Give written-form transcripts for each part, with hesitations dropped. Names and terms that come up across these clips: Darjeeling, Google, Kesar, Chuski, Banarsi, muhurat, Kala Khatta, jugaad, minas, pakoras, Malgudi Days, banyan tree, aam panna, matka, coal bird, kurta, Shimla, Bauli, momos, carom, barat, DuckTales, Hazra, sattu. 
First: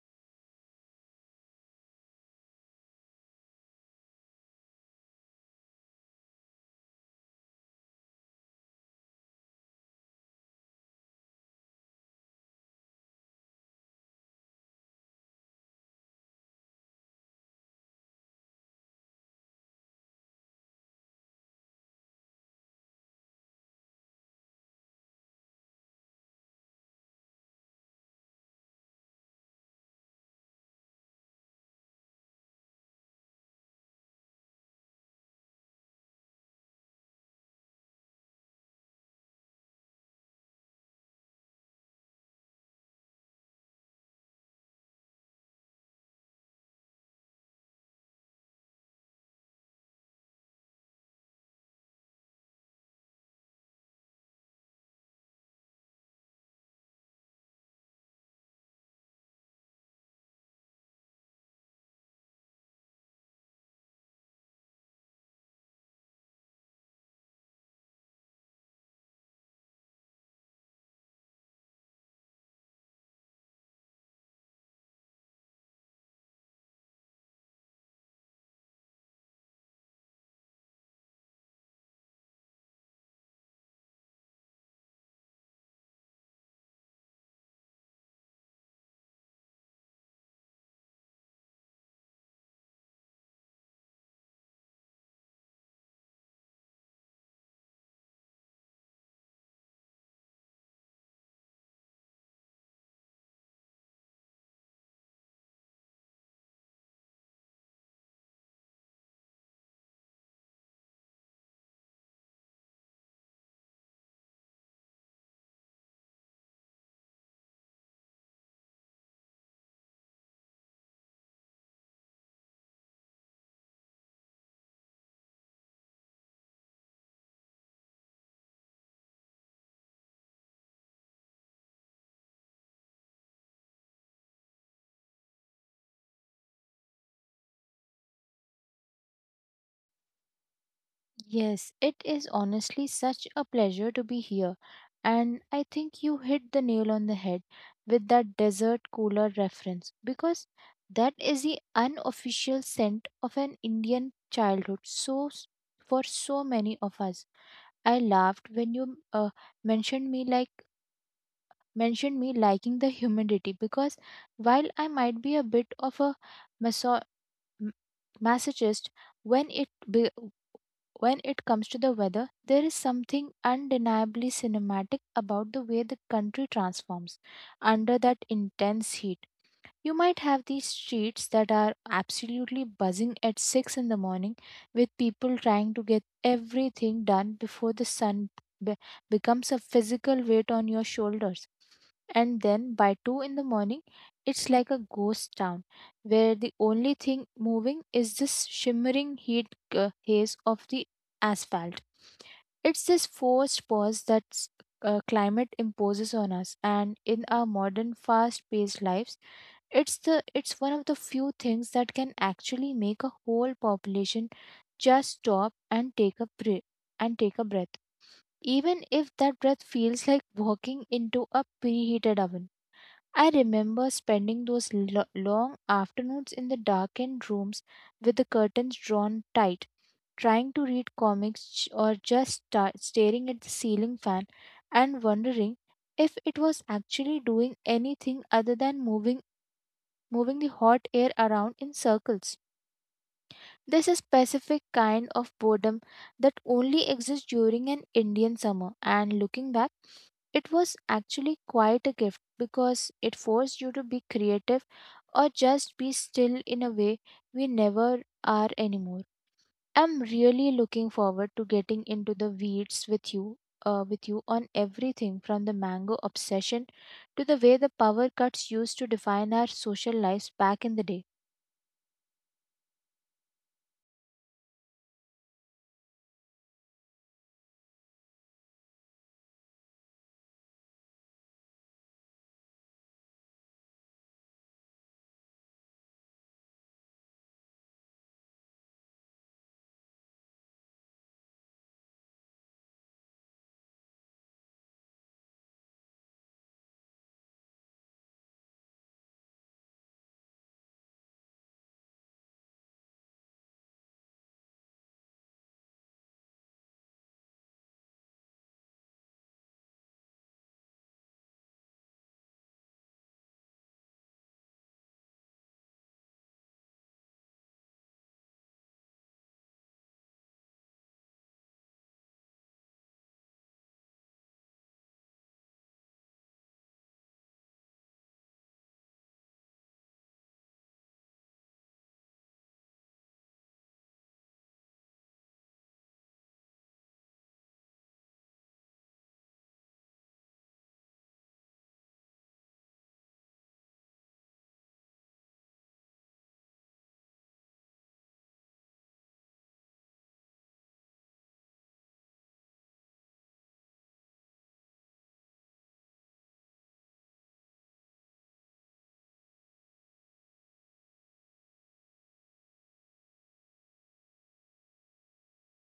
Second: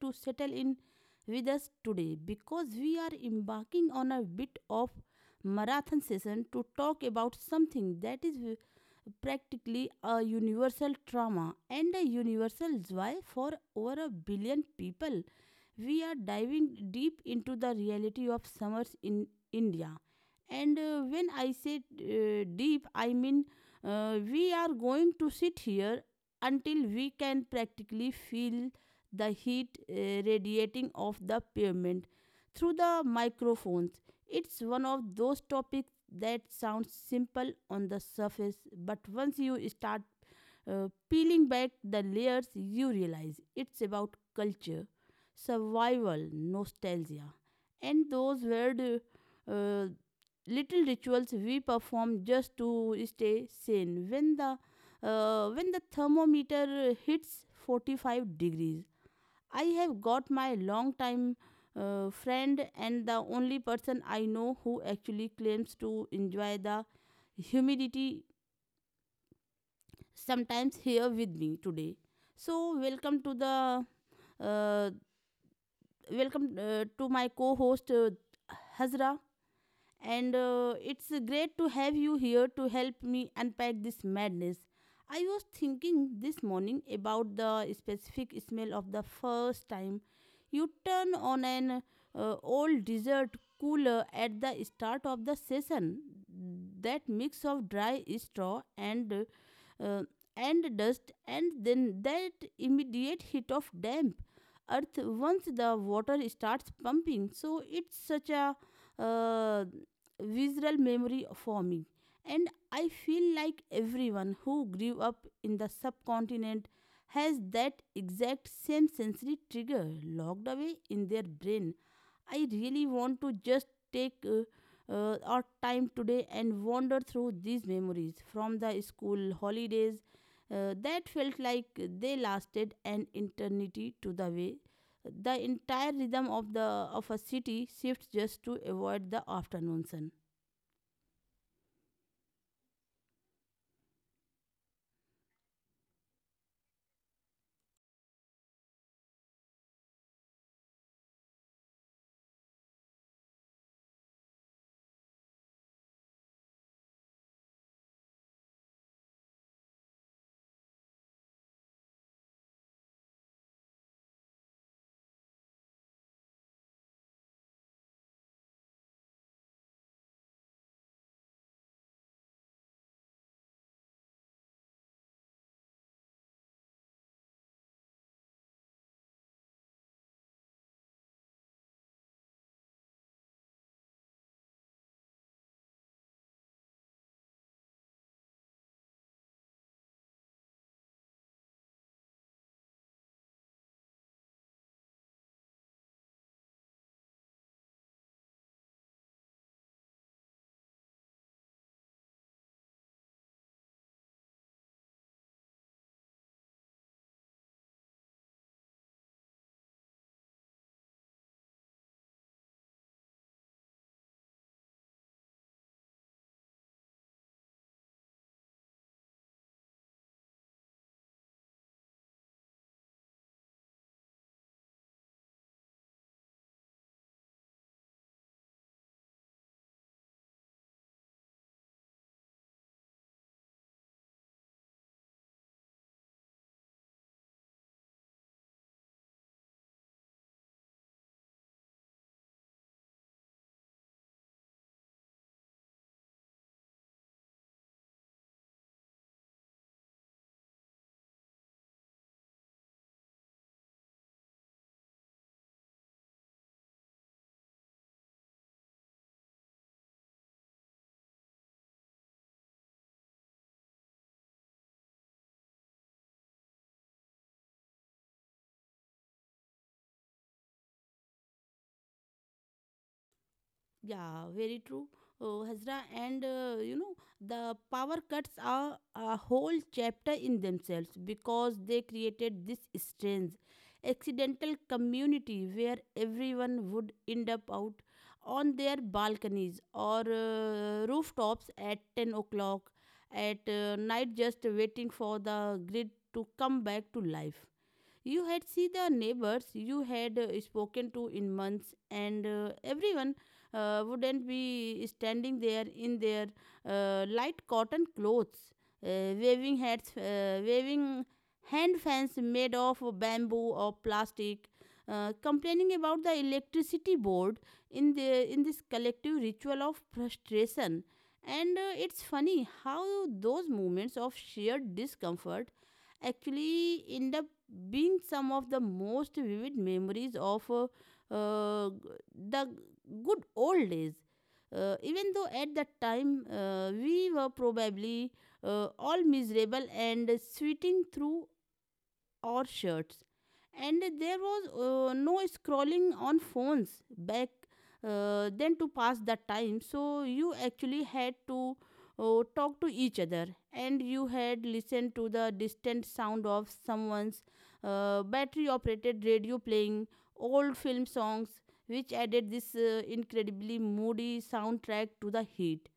to settle in with us today because we are embarking on a bit of marathon session to talk about something that is practically a universal trauma and a universal joy for over a billion people. We are diving deep into the reality of summers in India. And when I say deep, I mean we are going to sit here until we can practically feel the heat radiating off the pavement through the microphones. It's one of those topics that sounds simple on the surface, but once you start peeling back the layers, you realize it's about culture, survival, nostalgia, and those weird uh, little rituals we perform just to stay sane. When the thermometer hits 45 degrees, I have got my longtime friend and the only person I know who actually claims to enjoy the humidity sometimes here with me today. So welcome to the uh, welcome to my co-host Hazra. And it's great to have you here to help me unpack this madness. I was thinking this morning about the specific smell of the first time you turn on an old dessert cooler at the start of the session. That mix of dry straw and uh, and dust, and then that immediate hit of damp earth once the water starts pumping. So it's such a uh, visual memory for me, and I feel like everyone who grew up in the subcontinent has that exact same sensory trigger locked away in their brain. I really want to just take our time today and wander through these memories, from the school holidays that felt like they lasted an eternity to the way the entire rhythm of the of a city shifts just to avoid the afternoon sun. Yes, it is honestly such a pleasure to be here. And I think you hit the nail on the head with that desert cooler reference because that is the unofficial scent of an Indian childhood. For so many of us, I laughed when you mentioned me like mentioned me liking the humidity because while I might be a bit of a maso- m- masochist when it be- when it comes to the weather, there is something undeniably cinematic about the way the country transforms under that intense heat. You might have these streets that are absolutely buzzing at 6 in the morning with people trying to get everything done before the sun be- becomes a physical weight on your shoulders. And then by 2 in the morning, it's like a ghost town where the only thing moving is this shimmering heat haze of the asphalt. It's this forced pause that climate imposes on us, and in our modern fast paced lives, it's one of the few things that can actually make a whole population just stop and take a breath and take a breath. Even if that breath feels like walking into a preheated oven. I remember spending those long afternoons in the darkened rooms with the curtains drawn tight, trying to read comics or just staring at the ceiling fan and wondering if it was actually doing anything other than moving the hot air around in circles. This is specific kind of boredom that only exists during an Indian summer, and looking back it was actually quite a gift because it forced you to be creative or just be still in a way we never are anymore. I'm really looking forward to getting into the weeds with you with you on everything from the mango obsession to the way the power cuts used to define our social lives back in the day. Yeah, very true, Hazra. And you know, the power cuts are a whole chapter in themselves because they created this strange, accidental community where everyone would end up out on their balconies or rooftops at 10 o'clock at night, just waiting for the grid to come back to life. You had see the neighbors you had spoken to in months, and everyone wouldn't be standing there in their light cotton clothes, uh, waving hats, waving hand fans made of bamboo or plastic, complaining about the electricity board in the in this collective ritual of frustration. And it's funny how those moments of sheer discomfort actually end up being some of the most vivid memories of uh, the good old days. Even though at that time we were probably all miserable and sweating through or shirts. And there was no scrolling on phones back then to pass the time. So you actually had to talk to each other, and you had listened to the distant sound of someone's battery operated radio playing old film songs, which added this incredibly moody soundtrack to the heat.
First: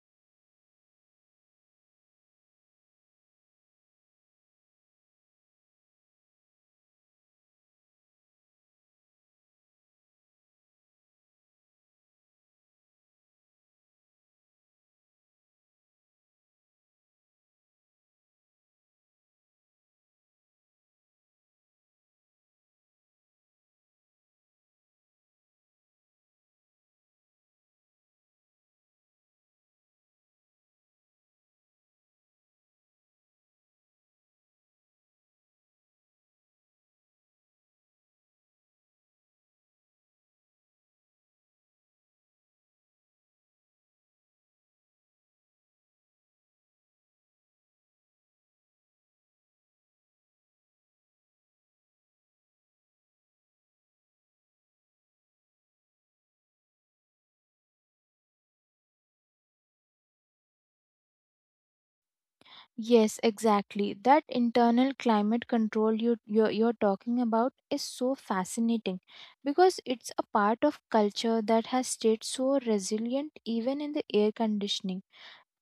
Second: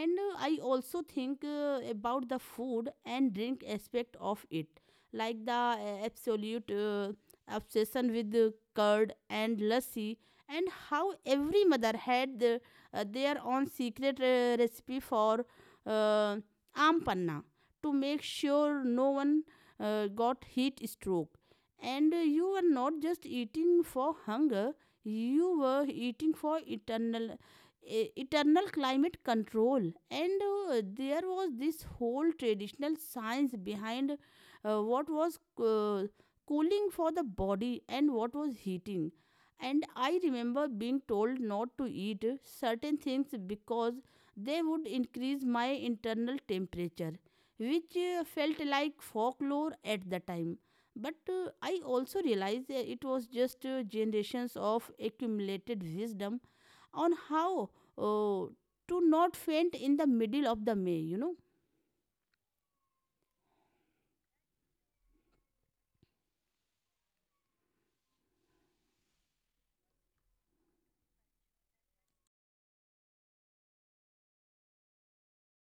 And I also think about the food and drink aspect of it, like the absolute obsession with curd and lassi, and how every mother had the, their own secret recipe for uh, ampanna to make sure no one got heat stroke. And you were not just eating for hunger, you were eating for eternal eternal climate control. And there was this whole traditional science behind what was uh, cooling for the body and what was heating. And I remember being told not to eat certain things because they would increase my internal temperature, which felt like folklore at the time, but I also realized it was just generations of accumulated wisdom on how uh, to not faint in the middle of the May, you know. Yes, exactly. That internal climate control you're talking about is so fascinating because it's a part of culture that has stayed so resilient even in the air conditioning.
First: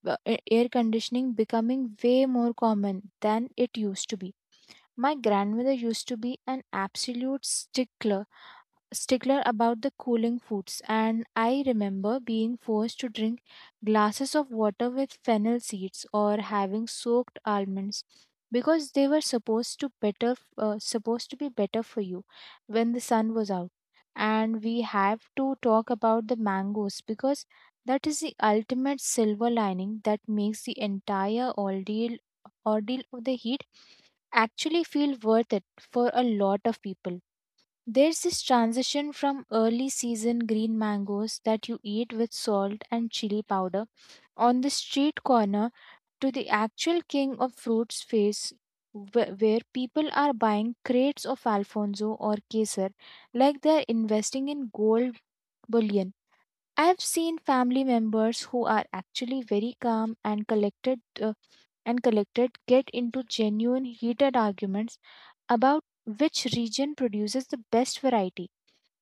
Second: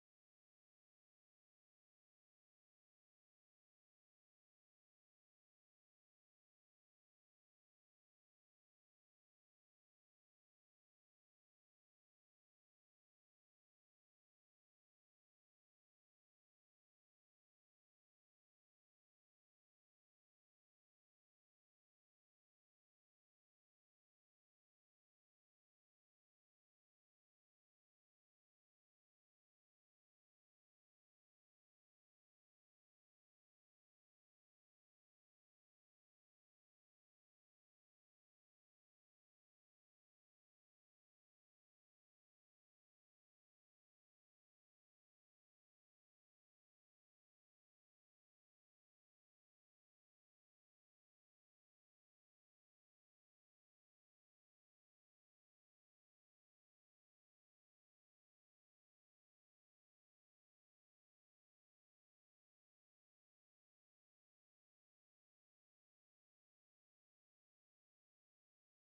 Air conditioning becoming way more common than it used to be. My grandmother used to be an absolute stickler about the cooling foods, and I remember being forced to drink glasses of water with fennel seeds or having soaked almonds because they were supposed to be better for you when the sun was out. And we have to talk about the mangoes because that is the ultimate silver lining that makes the entire ordeal of the heat actually feel worth it. For a lot of people there's this transition from early season green mangoes that you eat with salt and chili powder on the street corner to the actual king of fruits phase where people are buying crates of Alfonso or Kesar like they're investing in gold bullion. I've seen family members who are actually very calm and collected get into genuine heated arguments about which region produces the best variety,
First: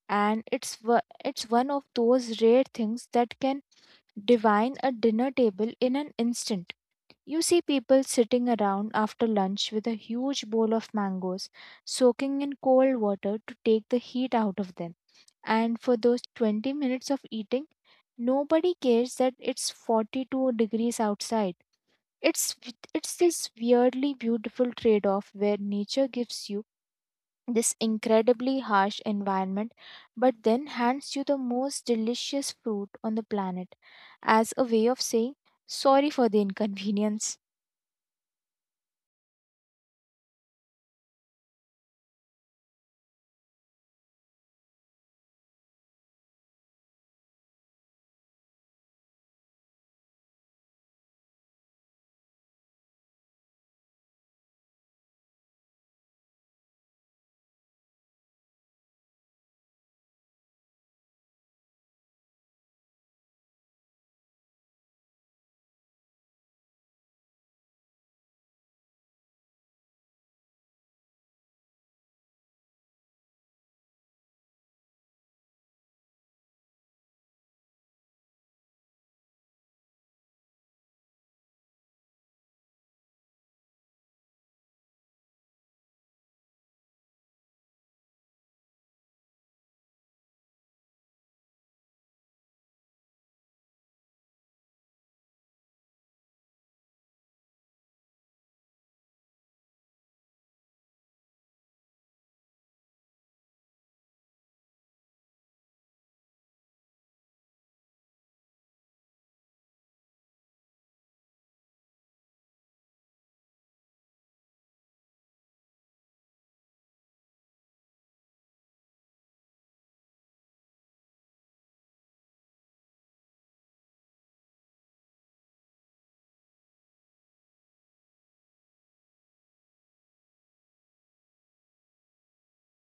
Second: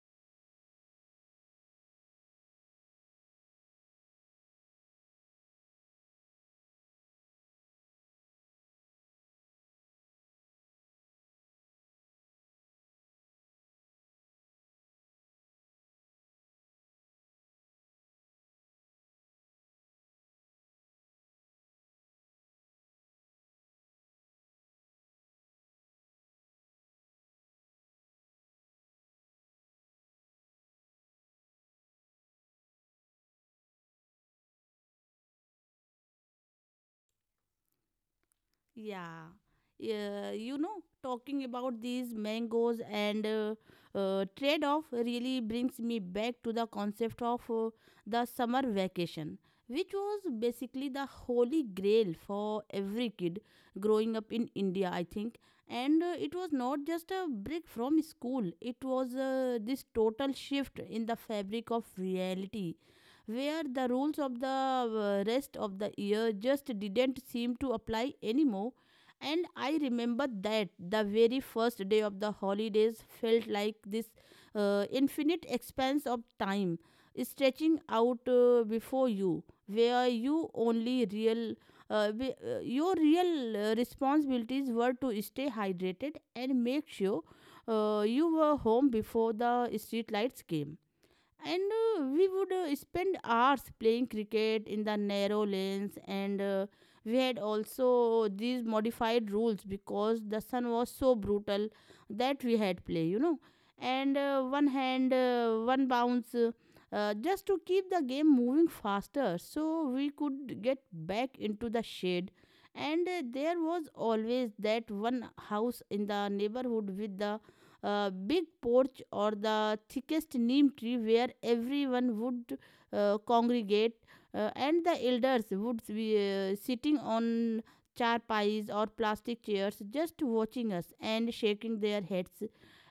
and it's one of those rare things that can divine a dinner table in an instant. You see people sitting around after lunch with a huge bowl of mangoes, soaking in cold water to take the heat out of them. And for those 20 minutes of eating, nobody cares that it's 42 degrees outside. It's it's this weirdly beautiful trade-off where nature gives you this incredibly harsh environment, but then hands you the most delicious fruit on the planet as a way of saying sorry for the inconvenience. Yeah. Yeah, you know, talking about these mangoes and trade off really brings me back to the concept of the summer vacation, which was basically the holy grail for every kid growing up in India, I think. And it was not just a break from school, it was this total shift in the fabric of reality where the rules of the rest of the year just didn't seem to apply anymore. And I remember that the very first day of the holidays felt like this infinite expanse of time stretching out before you, where you your real responsibilities were to stay hydrated and make sure you were home before the street lights came. And we would spend hours playing cricket in the narrow lanes, and we had also these modified rules because the sun was so brutal that we had play, you know, and one bounce, just to keep the game moving faster so we could get back into the shade. And there was always that one house in the neighborhood with the big porch or the thickest neem tree where everyone would congregate, and the elders would be sitting on charpais or plastic chairs, just watching us and shaking their heads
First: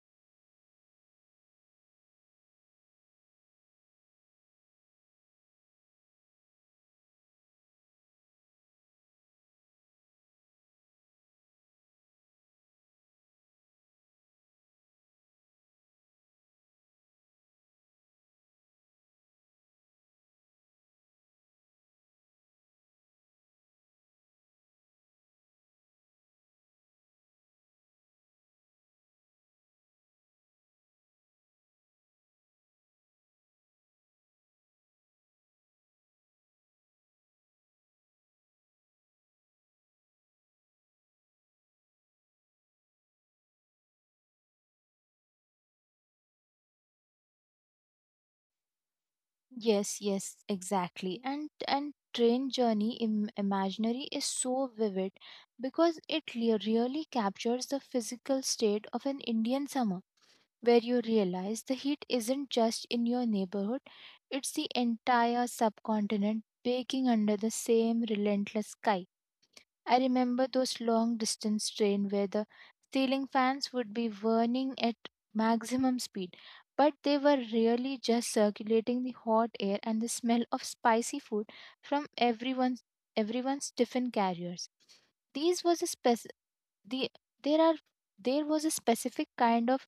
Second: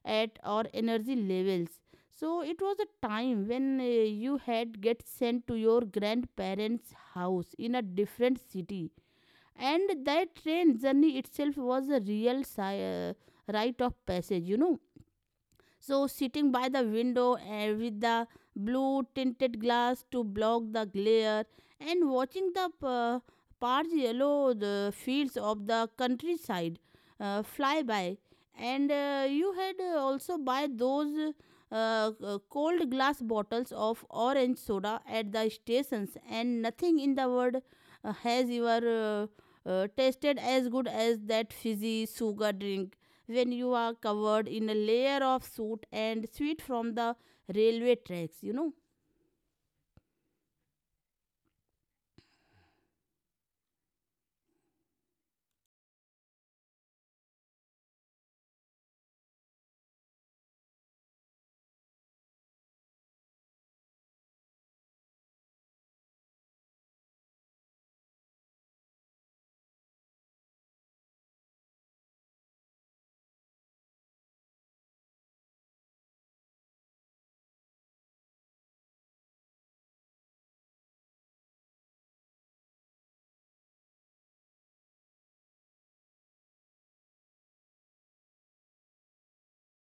at our energy levels. So it was a time when you had get sent to your grandparents house in a different city, and that train journey itself was a real rite of passage, you know. So, sitting by the window and with the blue tinted glass to block the glare and watching the parch yellow the fields of the countryside fly by. And you had also buy those uh, cold glass bottles of orange soda at the stations, and nothing in the world has ever tasted as good as that fizzy sugar drink when you are covered in a layer of soot and sweat from the railway tracks, you know. Yes, yes, exactly. And train journey imaginary is so vivid because really captures the physical state of an Indian summer, where you realize the heat isn't just in your neighborhood, it's the entire subcontinent baking under the same relentless sky. I remember those long distance train where the ceiling fans would be whirring at maximum speed, but they were really just circulating the hot air and the smell of spicy food from everyone's tiffin carriers. These was a spec- the there are there was a specific kind of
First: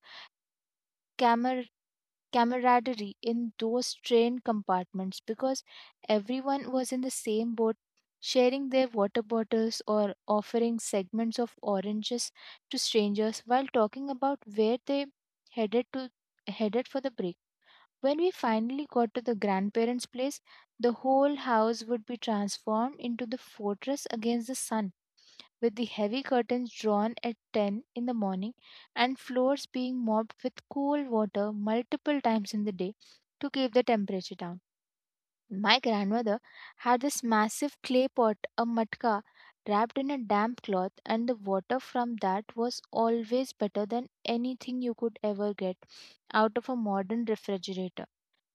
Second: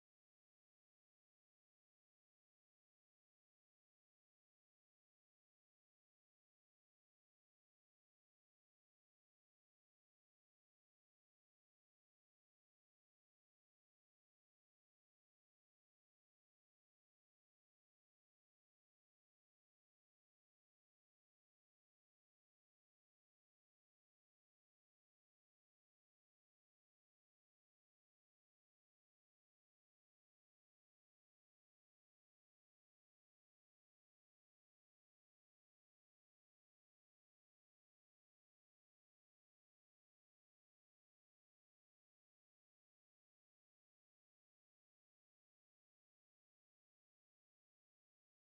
camaraderie in those train compartments because everyone was in the same boat, sharing their water bottles or offering segments of oranges to strangers while talking about where they headed to headed for the break. When we finally got to the grandparents' place, the whole house would be transformed into the fortress against the sun, with the heavy curtains drawn at 10 in the morning and floors being mopped with cool water multiple times in the day to keep the temperature down. My grandmother had this massive clay pot, a matka, wrapped in a damp cloth, and the water from that was always better than anything you could ever get out of a modern refrigerator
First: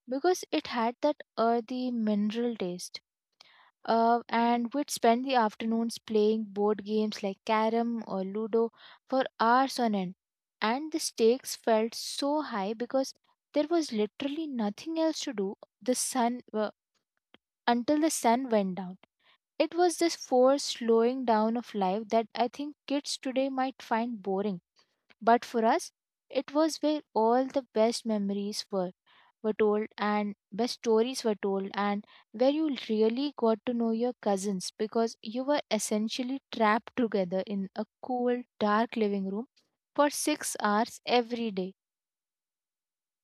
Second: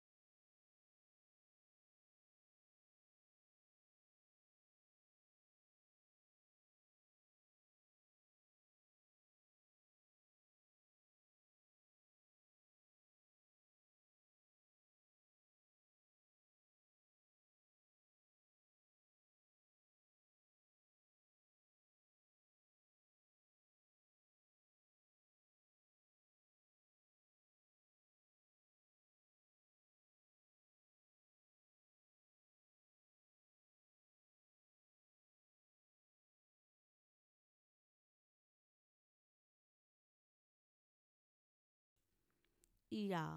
because it had that earthy mineral taste. And we'd spend the afternoons playing board games like carom or ludo for hours on end. And the stakes felt so high because there was literally nothing else to do the sun until the sun went down. It was this forced slowing down of life that I think kids today might find boring, but for us, it was where all the best memories were told, and best stories were told, and where you really got to know your cousins because you were essentially trapped together in a cool, dark living room for 6 hours every day. Yeah.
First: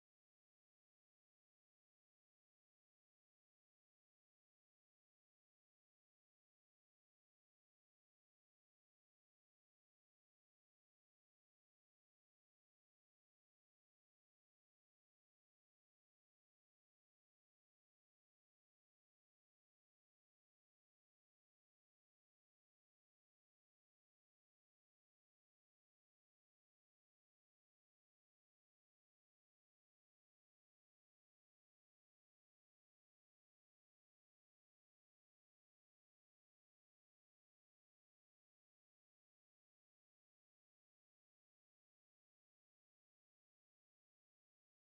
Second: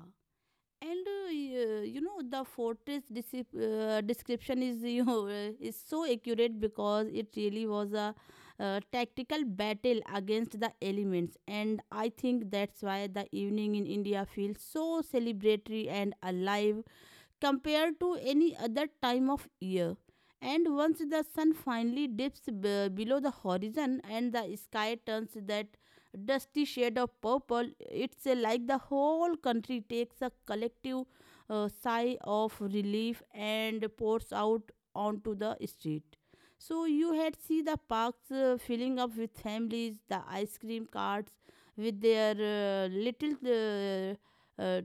And you know, the fortress description is you know, is so accurate because it really was a tactical battle against the elements. And I think that's why the evening in India feels so celebratory and alive compared to any other time of year. And once the sun finally dips below the horizon and the sky turns that dusty shade of purple, it's like the whole country takes a collective sigh of relief and pours out onto the street. So you had see the parks filling up with families, the ice cream carts with their little uh, uh,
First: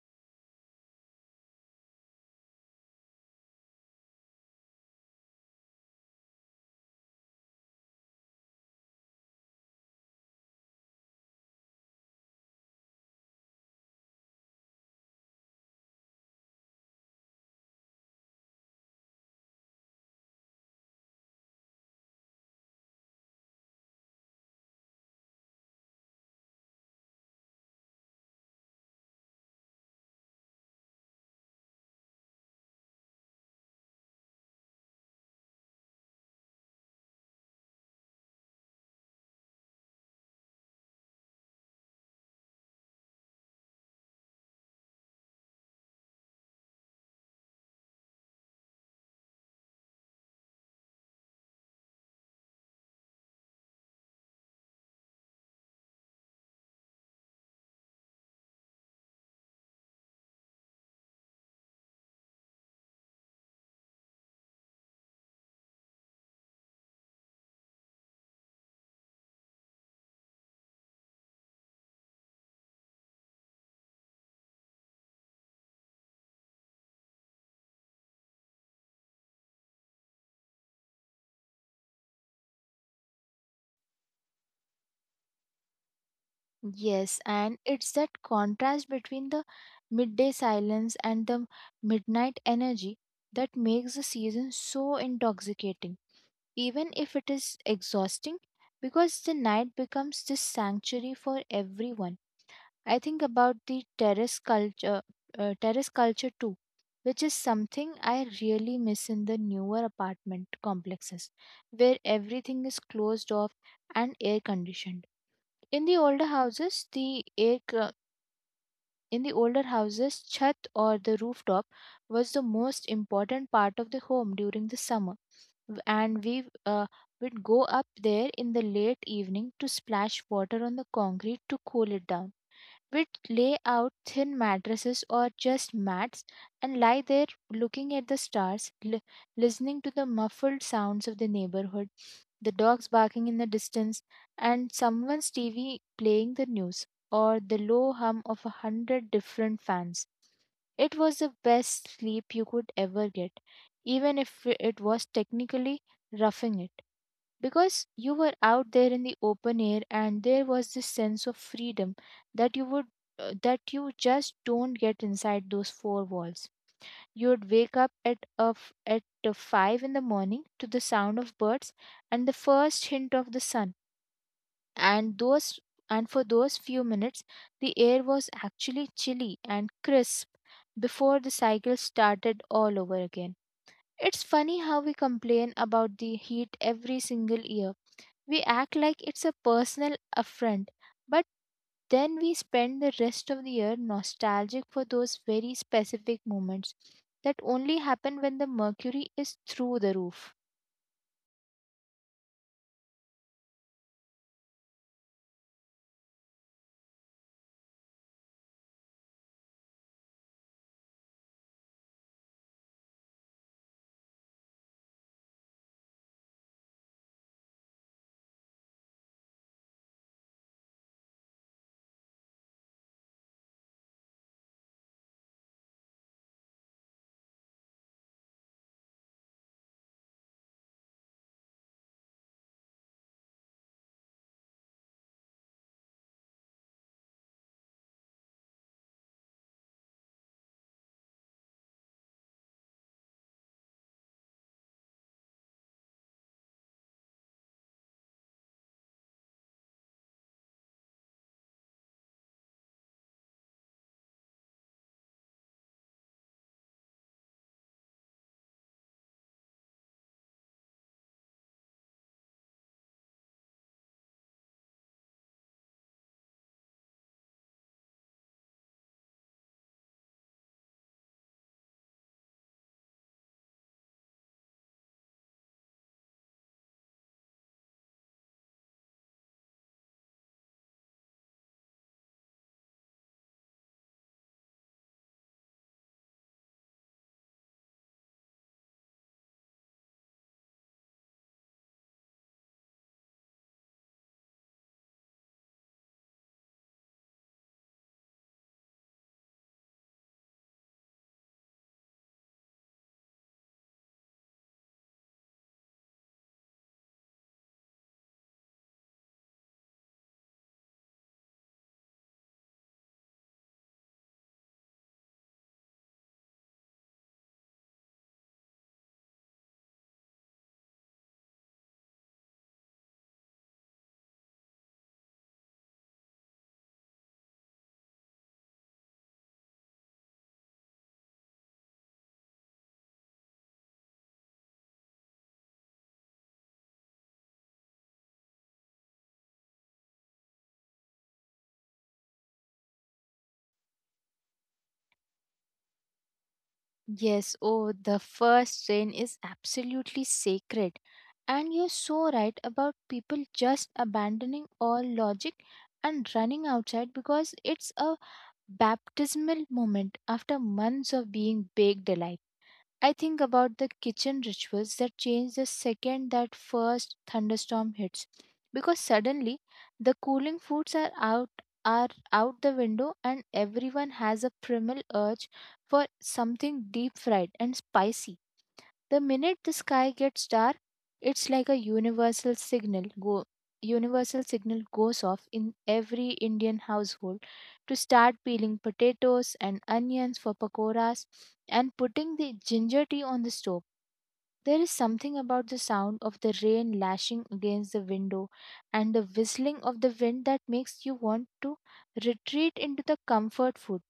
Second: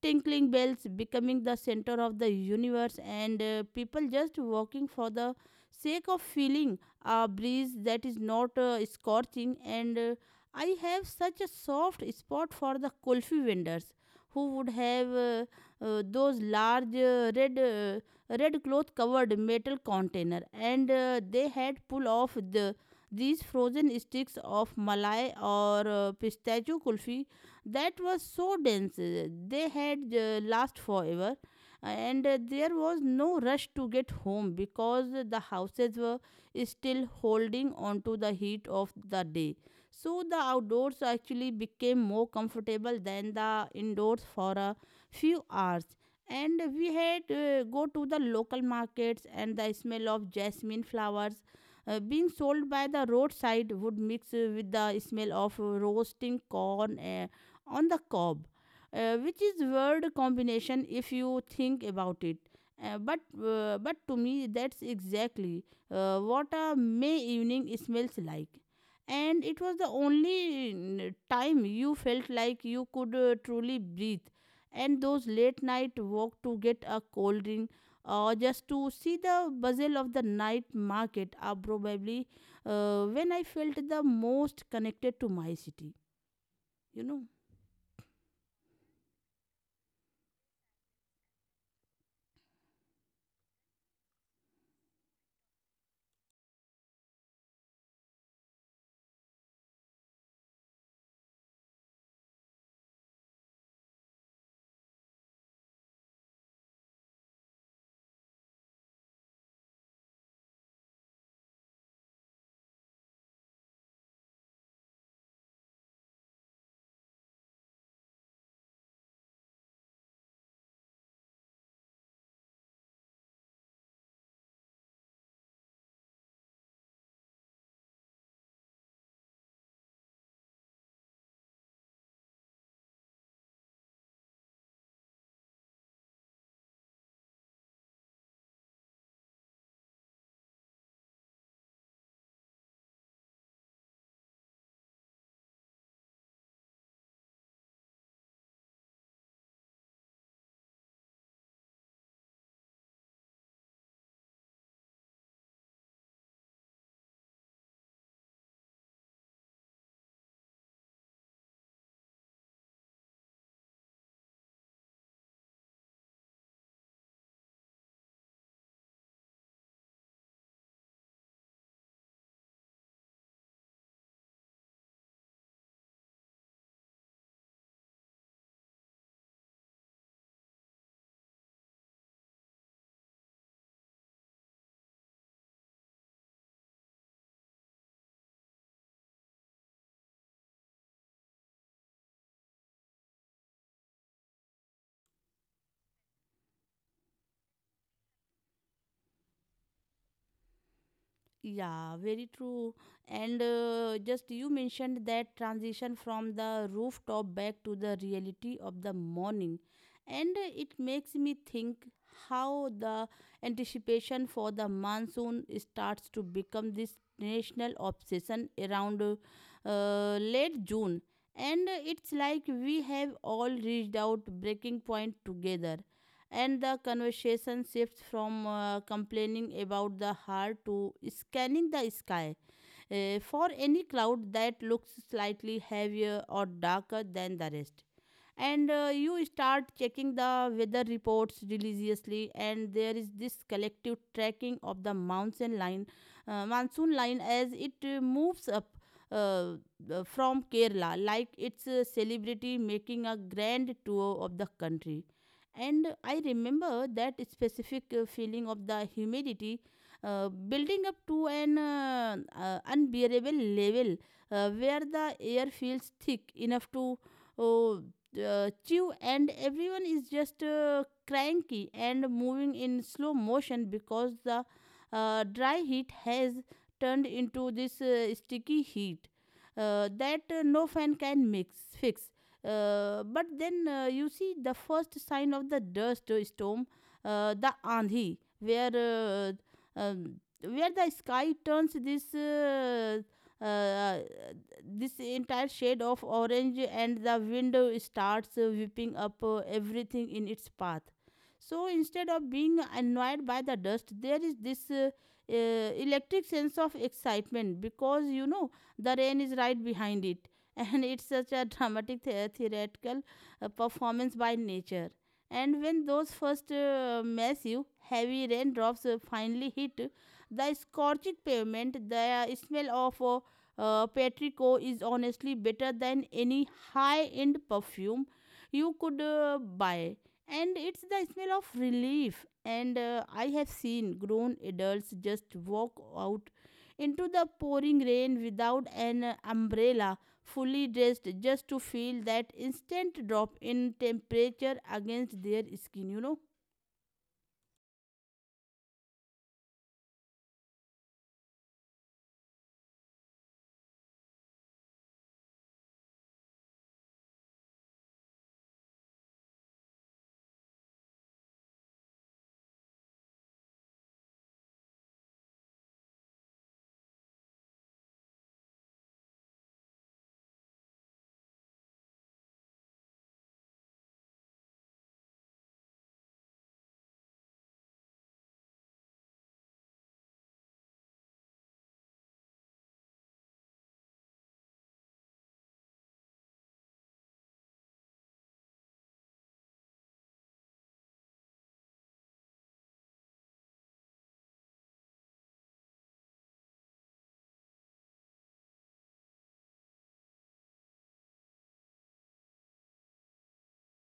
tinkling bells becoming the center of the universe, and people just walking for the sake of feeling a breeze that is not scorching. And I have such a soft spot for the kulfi vendors who would have those large red cloth covered metal container, and they had pull off the these frozen sticks of malai or pistachio kulfi that was so dense they had last forever. And there was no rush to get home because the houses were still holding on to the heat of the day, so the outdoors actually became more comfortable than the indoors for a few hours. And we had go to the local markets, and the smell of jasmine flowers being sold by the roadside would mix with the smell of roasting corn on the cob, which is word combination if you think about it. But but to me, that's exactly what a May evening smells like. And it was the only time you felt like you could truly breathe. And those late night walk to get a cold drink or just to see the bustle of the night market are probably when I felt the most connected to my city. You Yes, know. and it's that contrast between the midday silence and the midnight energy that makes the season so intoxicating, even if it is exhausting, because the night becomes this sanctuary for everyone. I think about the terrace culture, terrace culture too, which is something I really miss in the newer apartment complexes, where everything is closed off and air conditioned. In the older houses, the air co- in the older houses, chat or the rooftop was the most important part of the home during the summer. And we would go up there in the late evening to splash water on the concrete to cool it down. We'd lay out thin mattresses or just mats and lie there looking at the stars, listening to the muffled sounds of the neighborhood, the dogs barking in the distance, and someone's TV playing the news, or the low hum of 100 different fans. It was the best sleep you could ever get, even if it was technically roughing it, because you were out there in the open air and there was this sense of freedom that you would that you just don't get inside those four walls. You'd wake up at 5 in the morning to the sound of birds and the first hint of the sun. And those and for those few minutes, the air was actually chilly and crisp before the cycle started all over again. It's funny how we complain about the heat every single year. We act like it's a personal affront, but then we spend the rest of the year nostalgic for those very specific moments that only happen when the mercury is through the roof. Yeah, very true. And just you mentioned that transition from the rooftop back to the reality of the morning. And it makes me think how the anticipation for the monsoon starts to become this national obsession around late June. And It's like we have all reached out breaking point together, and the conversation shifts from complaining about the heart to scanning the sky for any cloud that looks slightly heavier or darker than the rest. And You start checking the weather reports religiously, and there is this collective tracking of the monsoon line, monsoon line as it moves up uh, from Kerala, like it's a celebrity making a grand tour of the country. And I remember that specific feeling of the humidity building up to an unbearable level, where the air feels thick enough to uh, chew, and everyone is just cranky and moving in slow motion because the dry heat has turned into this sticky heat that no fan can mix fix. But then you see the first sign of the dust storm, the andhi, where where the sky turns this uh, this entire shade of orange, and the wind starts whipping up everything in its path. So instead of being annoyed by the dust, there is this electric sense of excitement, because you know the rain is right behind it, and it's such a dramatic theatrical performance by nature. And when those first massive, heavy raindrops finally hit the scorching pavement, the smell of Patrico is honestly better than any high end perfume you could buy, and it's the smell of relief. And I have seen grown adults just walk out into the pouring rain without an umbrella, fully dressed, just to feel that instant drop in temperature against their skin, you know? Yes, oh, the first rain is absolutely sacred. And you're so right about people just abandoning all logic and running outside because it's a baptismal moment after months of being baked alive. I think about the kitchen rituals that change the second that first thunderstorm hits, because suddenly the cooling foods are out the window and everyone has a primal urge for something deep fried and spicy. The minute the sky gets dark, it's like a universal signal goes off in every Indian household to start peeling potatoes and onions for pakoras and putting the ginger tea on the stove. There is something about the sound of the rain lashing against the window and the whistling of the wind that makes you want to retreat into the comfort food.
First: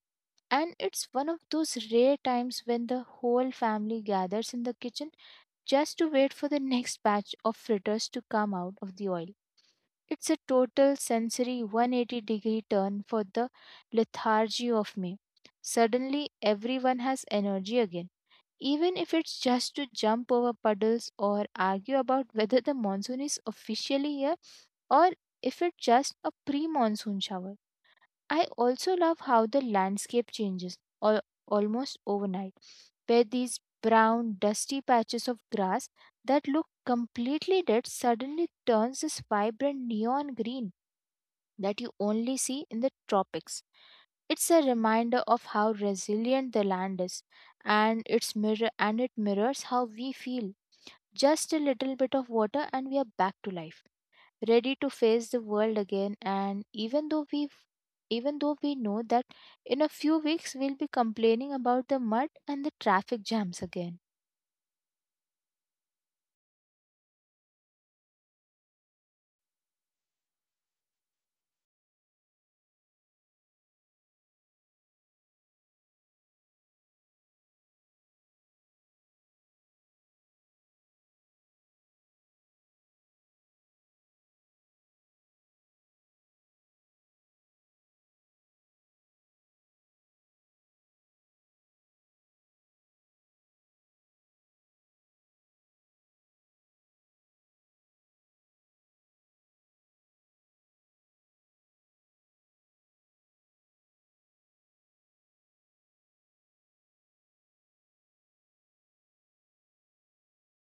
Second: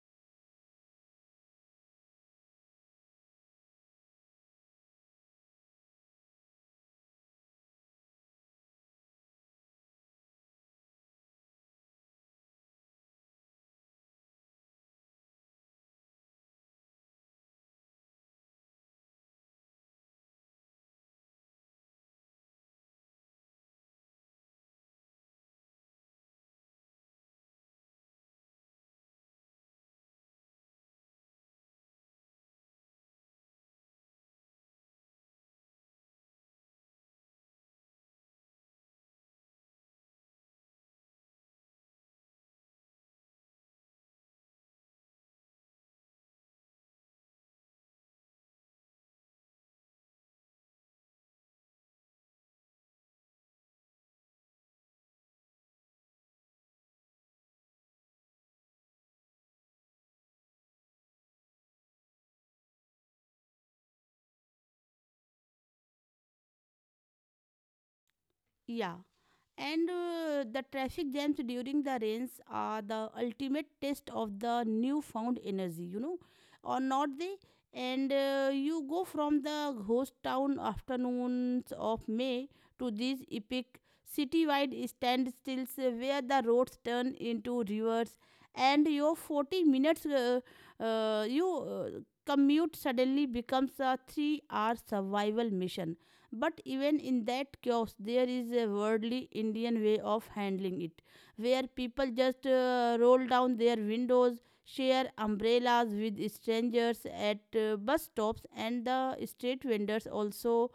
And it's one of those rare times when the whole family gathers in the kitchen just to wait for the next batch of fritters to come out of the oil. It's a total sensory 180 degree turn for the lethargy of me. Suddenly, everyone has energy again, even if it's just to jump over puddles or argue about whether the monsoon is officially here, or if it's just a pre monsoon shower. I also love how the landscape changes almost overnight, where these brown, dusty patches of grass that look completely dead suddenly turns this vibrant neon green that you only see in the tropics. It's a reminder of how resilient the land is, and its mirror and it mirrors how we feel. Just a little bit of water, and we are back to life, ready to face the world again. And even though we know that in a few weeks we'll be complaining about the mud and the traffic jams again. Yeah. And the traffic jams during the rains are the ultimate test of the newfound energy, you know, or not they. And you go from the ghost town afternoons of May to these epic citywide standstills, where the roads turn into rivers, and your 40 minutes you commute suddenly becomes a 3-hour survival mission. But even in that chaos, there is a worldly Indian way of handling it, where people just roll down their windows, share umbrellas with strangers at bus stops, and the street vendors also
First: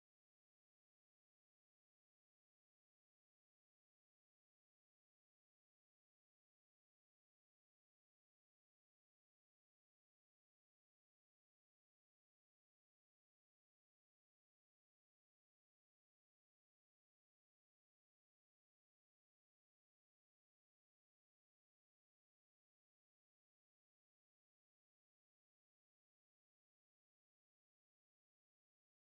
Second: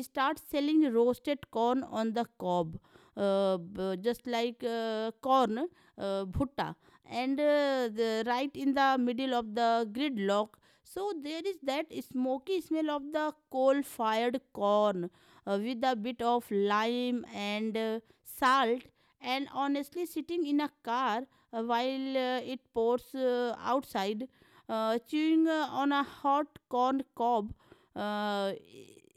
start selling roasted corn on the cob. Just like corn, bhutta, right in the middle of the gridlock. So there is that smoky smell of the coal fired corn with a bit of lime and salt. And honestly, sitting in a car while it pours outside, chewing on a hot corn cob uh,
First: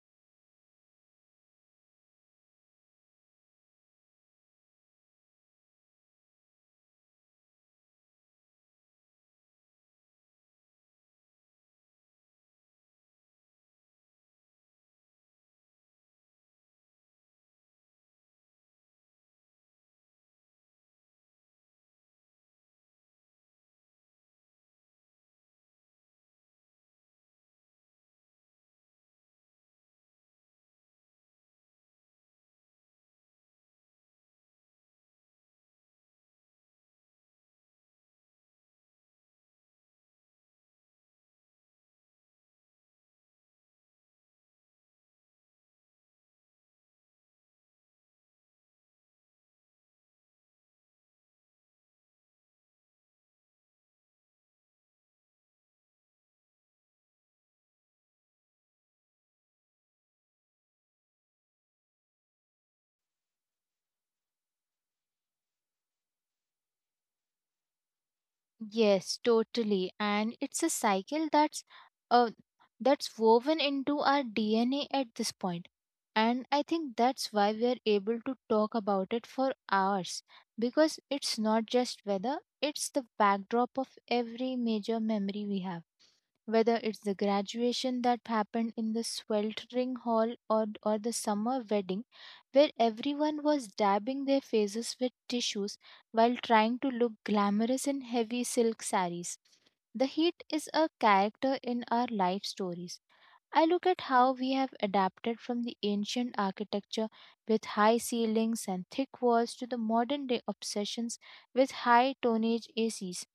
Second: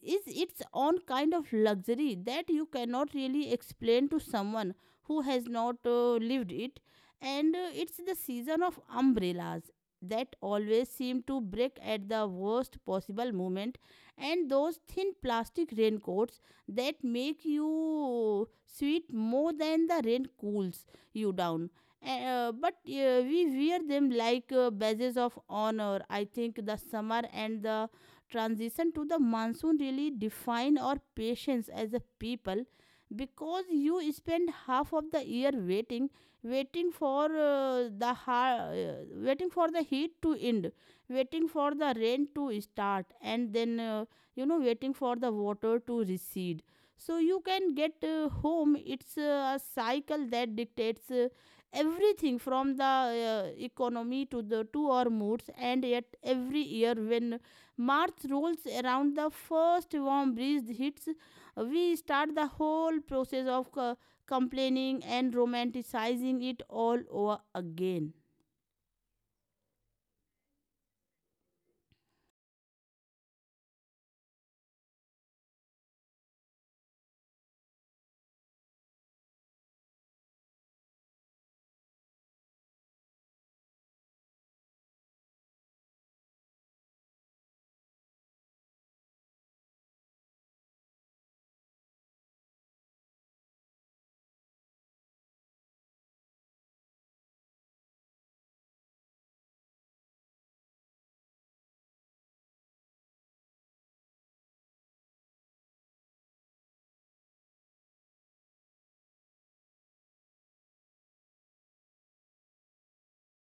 is its own kind of luxury that you cannot really explain to someone who has not lived it. And it's the season of umbrellas that always seemed to break at the worst possible moment, and those thin plastic raincoats that make you sweat more than the rain cools you down. But we wear them like badges of honor. I think the summer and the transition to the monsoon really define our patience as a people, because you spend half of the year waiting, waiting for uh, the ha- uh, waiting for the heat to end, waiting for the rain to start, and then, you know, waiting for the water to recede so you can get home. It's a cycle that dictates everything from the economy to the to our moods. And yet every year when March rolls around, the first warm breeze hits, we start the whole process of complaining and romanticizing it all over again. Yes, totally, and it's a cycle uh, that's woven into our dna at this point. And I think that's why we are able to talk about it for hours, because it's not just weather, it's the backdrop of every major memory we have, whether it's the graduation that happened in the sweltering hall, or the summer wedding where everyone was dabbing their faces with tissues while trying to look glamorous in heavy silk saris. The heat is a character in our life stories. I look at how we have adapted, from the ancient architecture with high ceilings and thick walls to the modern day obsessions with high tonnage ACs.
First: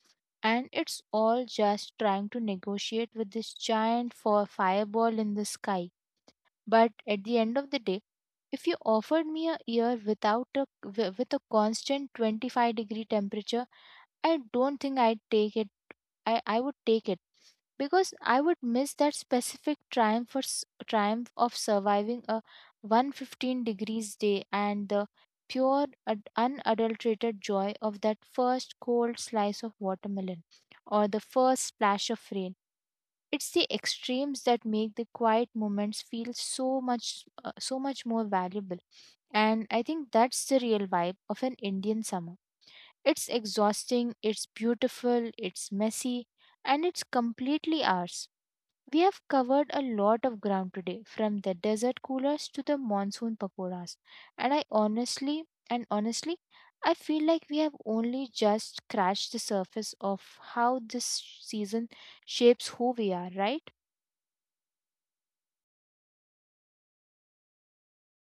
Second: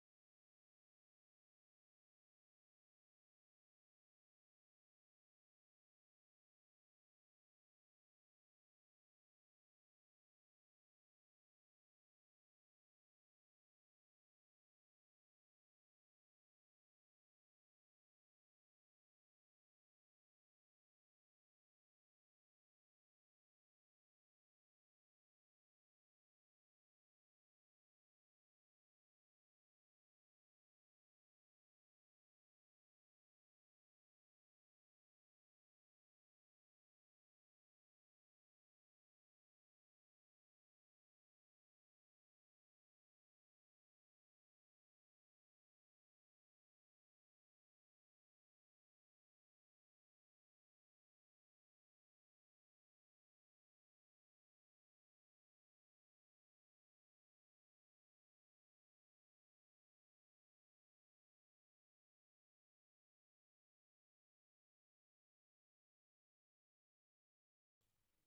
And it's all just trying to negotiate with this giant for fireball in the sky. But at the end of the day, if you offered me a year without a, wi- with a constant 25-degree temperature, I don't think I'd take it I would take it, because I would miss that specific triumph of surviving a 115 degrees day and the unadulterated joy of that first cold slice of watermelon or the first splash of rain. It's the extremes that make the quiet moments feel so much more valuable. And I think that's the real vibe of an Indian summer. It's exhausting, it's beautiful, it's messy, and it's completely ours. We have covered a lot of ground today, from the desert coolers to the monsoon pakoras. And I honestly, and honestly, I feel like we have only just scratched the surface of how this season shapes who we are, right?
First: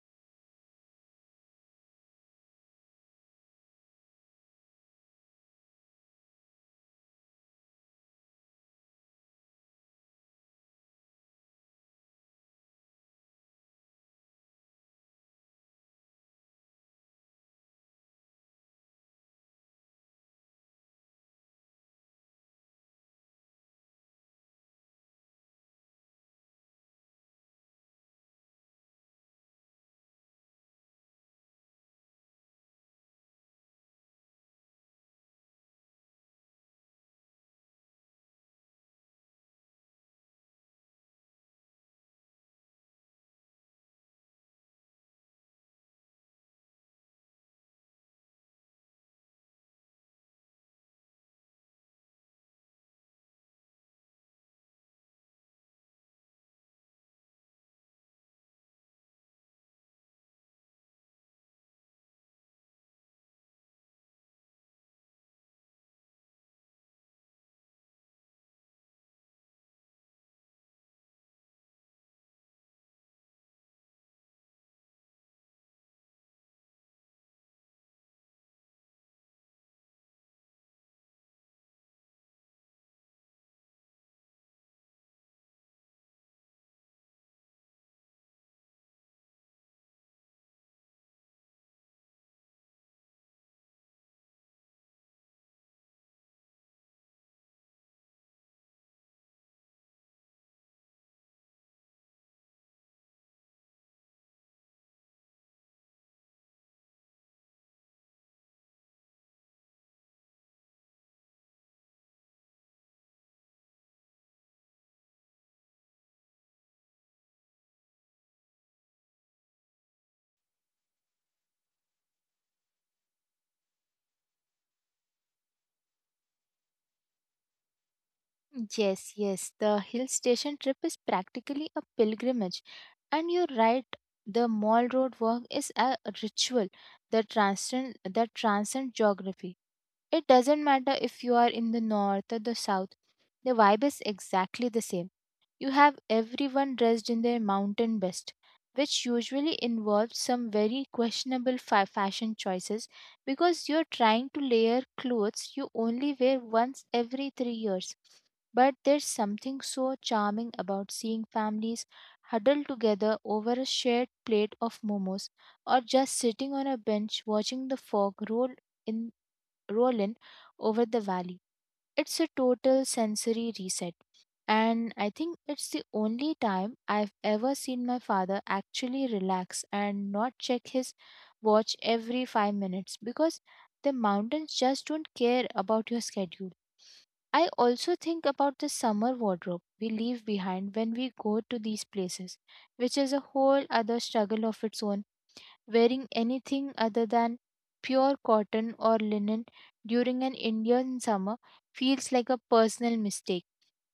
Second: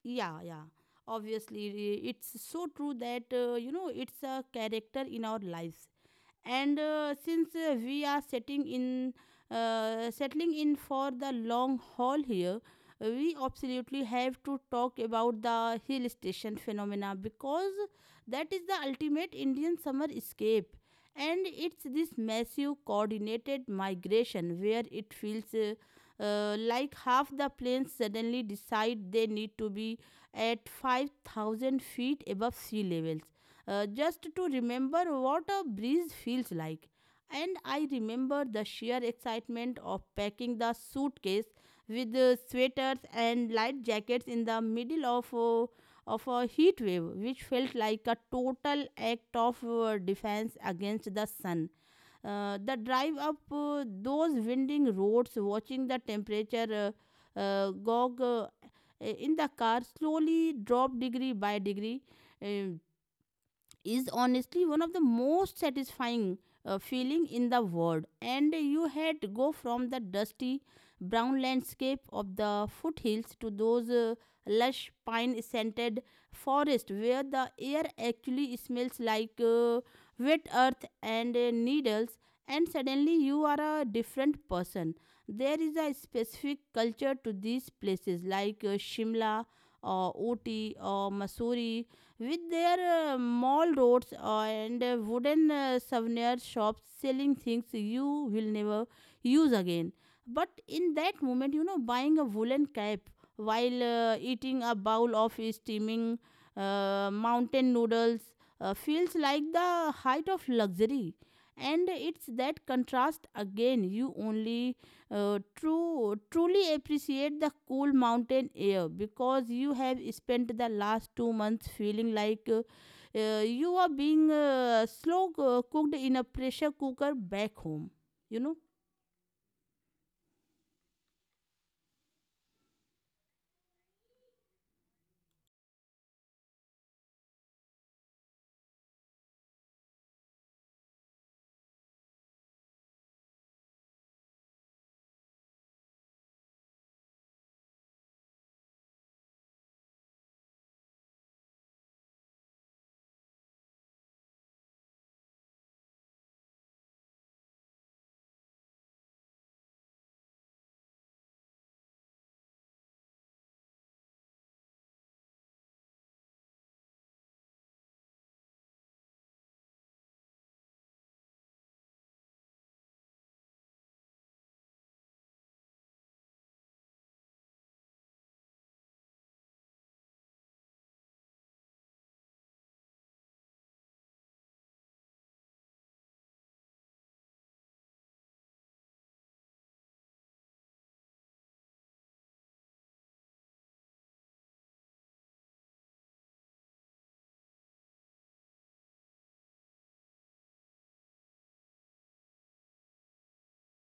Yeah, yeah. Obviously, it's so true that, you know, it's a character in our lives. And since we are setting in settling in for the long haul here, we absolutely have to talk about the hill station phenomena, because that is the ultimate Indian summer escape. And it's this massive coordinated migration where it feels like half the planes suddenly decide they need to be at 5000 feet above sea levels, just to remember what a breeze feels like. And I remember the sheer excitement of packing the suitcase with sweaters and light jackets in the middle of a heat wave, which felt like a total act of defense against the sun. The drive up those winding roads, watching the temperature gog in the car slowly drop degree by degree, um, is honestly one of the most satisfying feeling in the world. And you had to go from the dusty brown landscape of the foothills to those lush pine scented forests, where the air actually smells like wet earth and needles, and suddenly you are a different person. There is a specific culture to these places, like Shimla or Ooty or Missouri, with their mall roads and wooden souvenir shops selling things you will never use again. But in that moment, you know, buying a woolen cap while eating a bowl of steaming mountain noodles feels like the height of luxury. And it's that contrast again. You only truly appreciate the cool mountain air, because you have spent the last 2 months feeling like you are being slow cooked in a pressure cooker back home, you know. Yes, yes, the hill station trip is practically a pilgrimage. And you're right, the mall road walk is a ritual that transcends geography. It doesn't matter if you are in the north or the south, the vibe is exactly the same. You have everyone dressed in their mountain best, which usually involves some very fashion choices, because you're trying to layer clothes you only wear once every 3 years. But there's something so charming about seeing families huddle together over a shared plate of momos, or just sitting on a bench watching the fog roll in rolling over the valley. It's a total sensory reset. And I think it's the only time I've ever seen my father actually relax and not check his watch every 5 minutes, because the mountains just don't care about your schedule. I also think about the summer wardrobe we leave behind when we go to these places, which is a whole other struggle of its own. Wearing anything other than pure cotton or linen during an Indian summer feels like a personal mistake.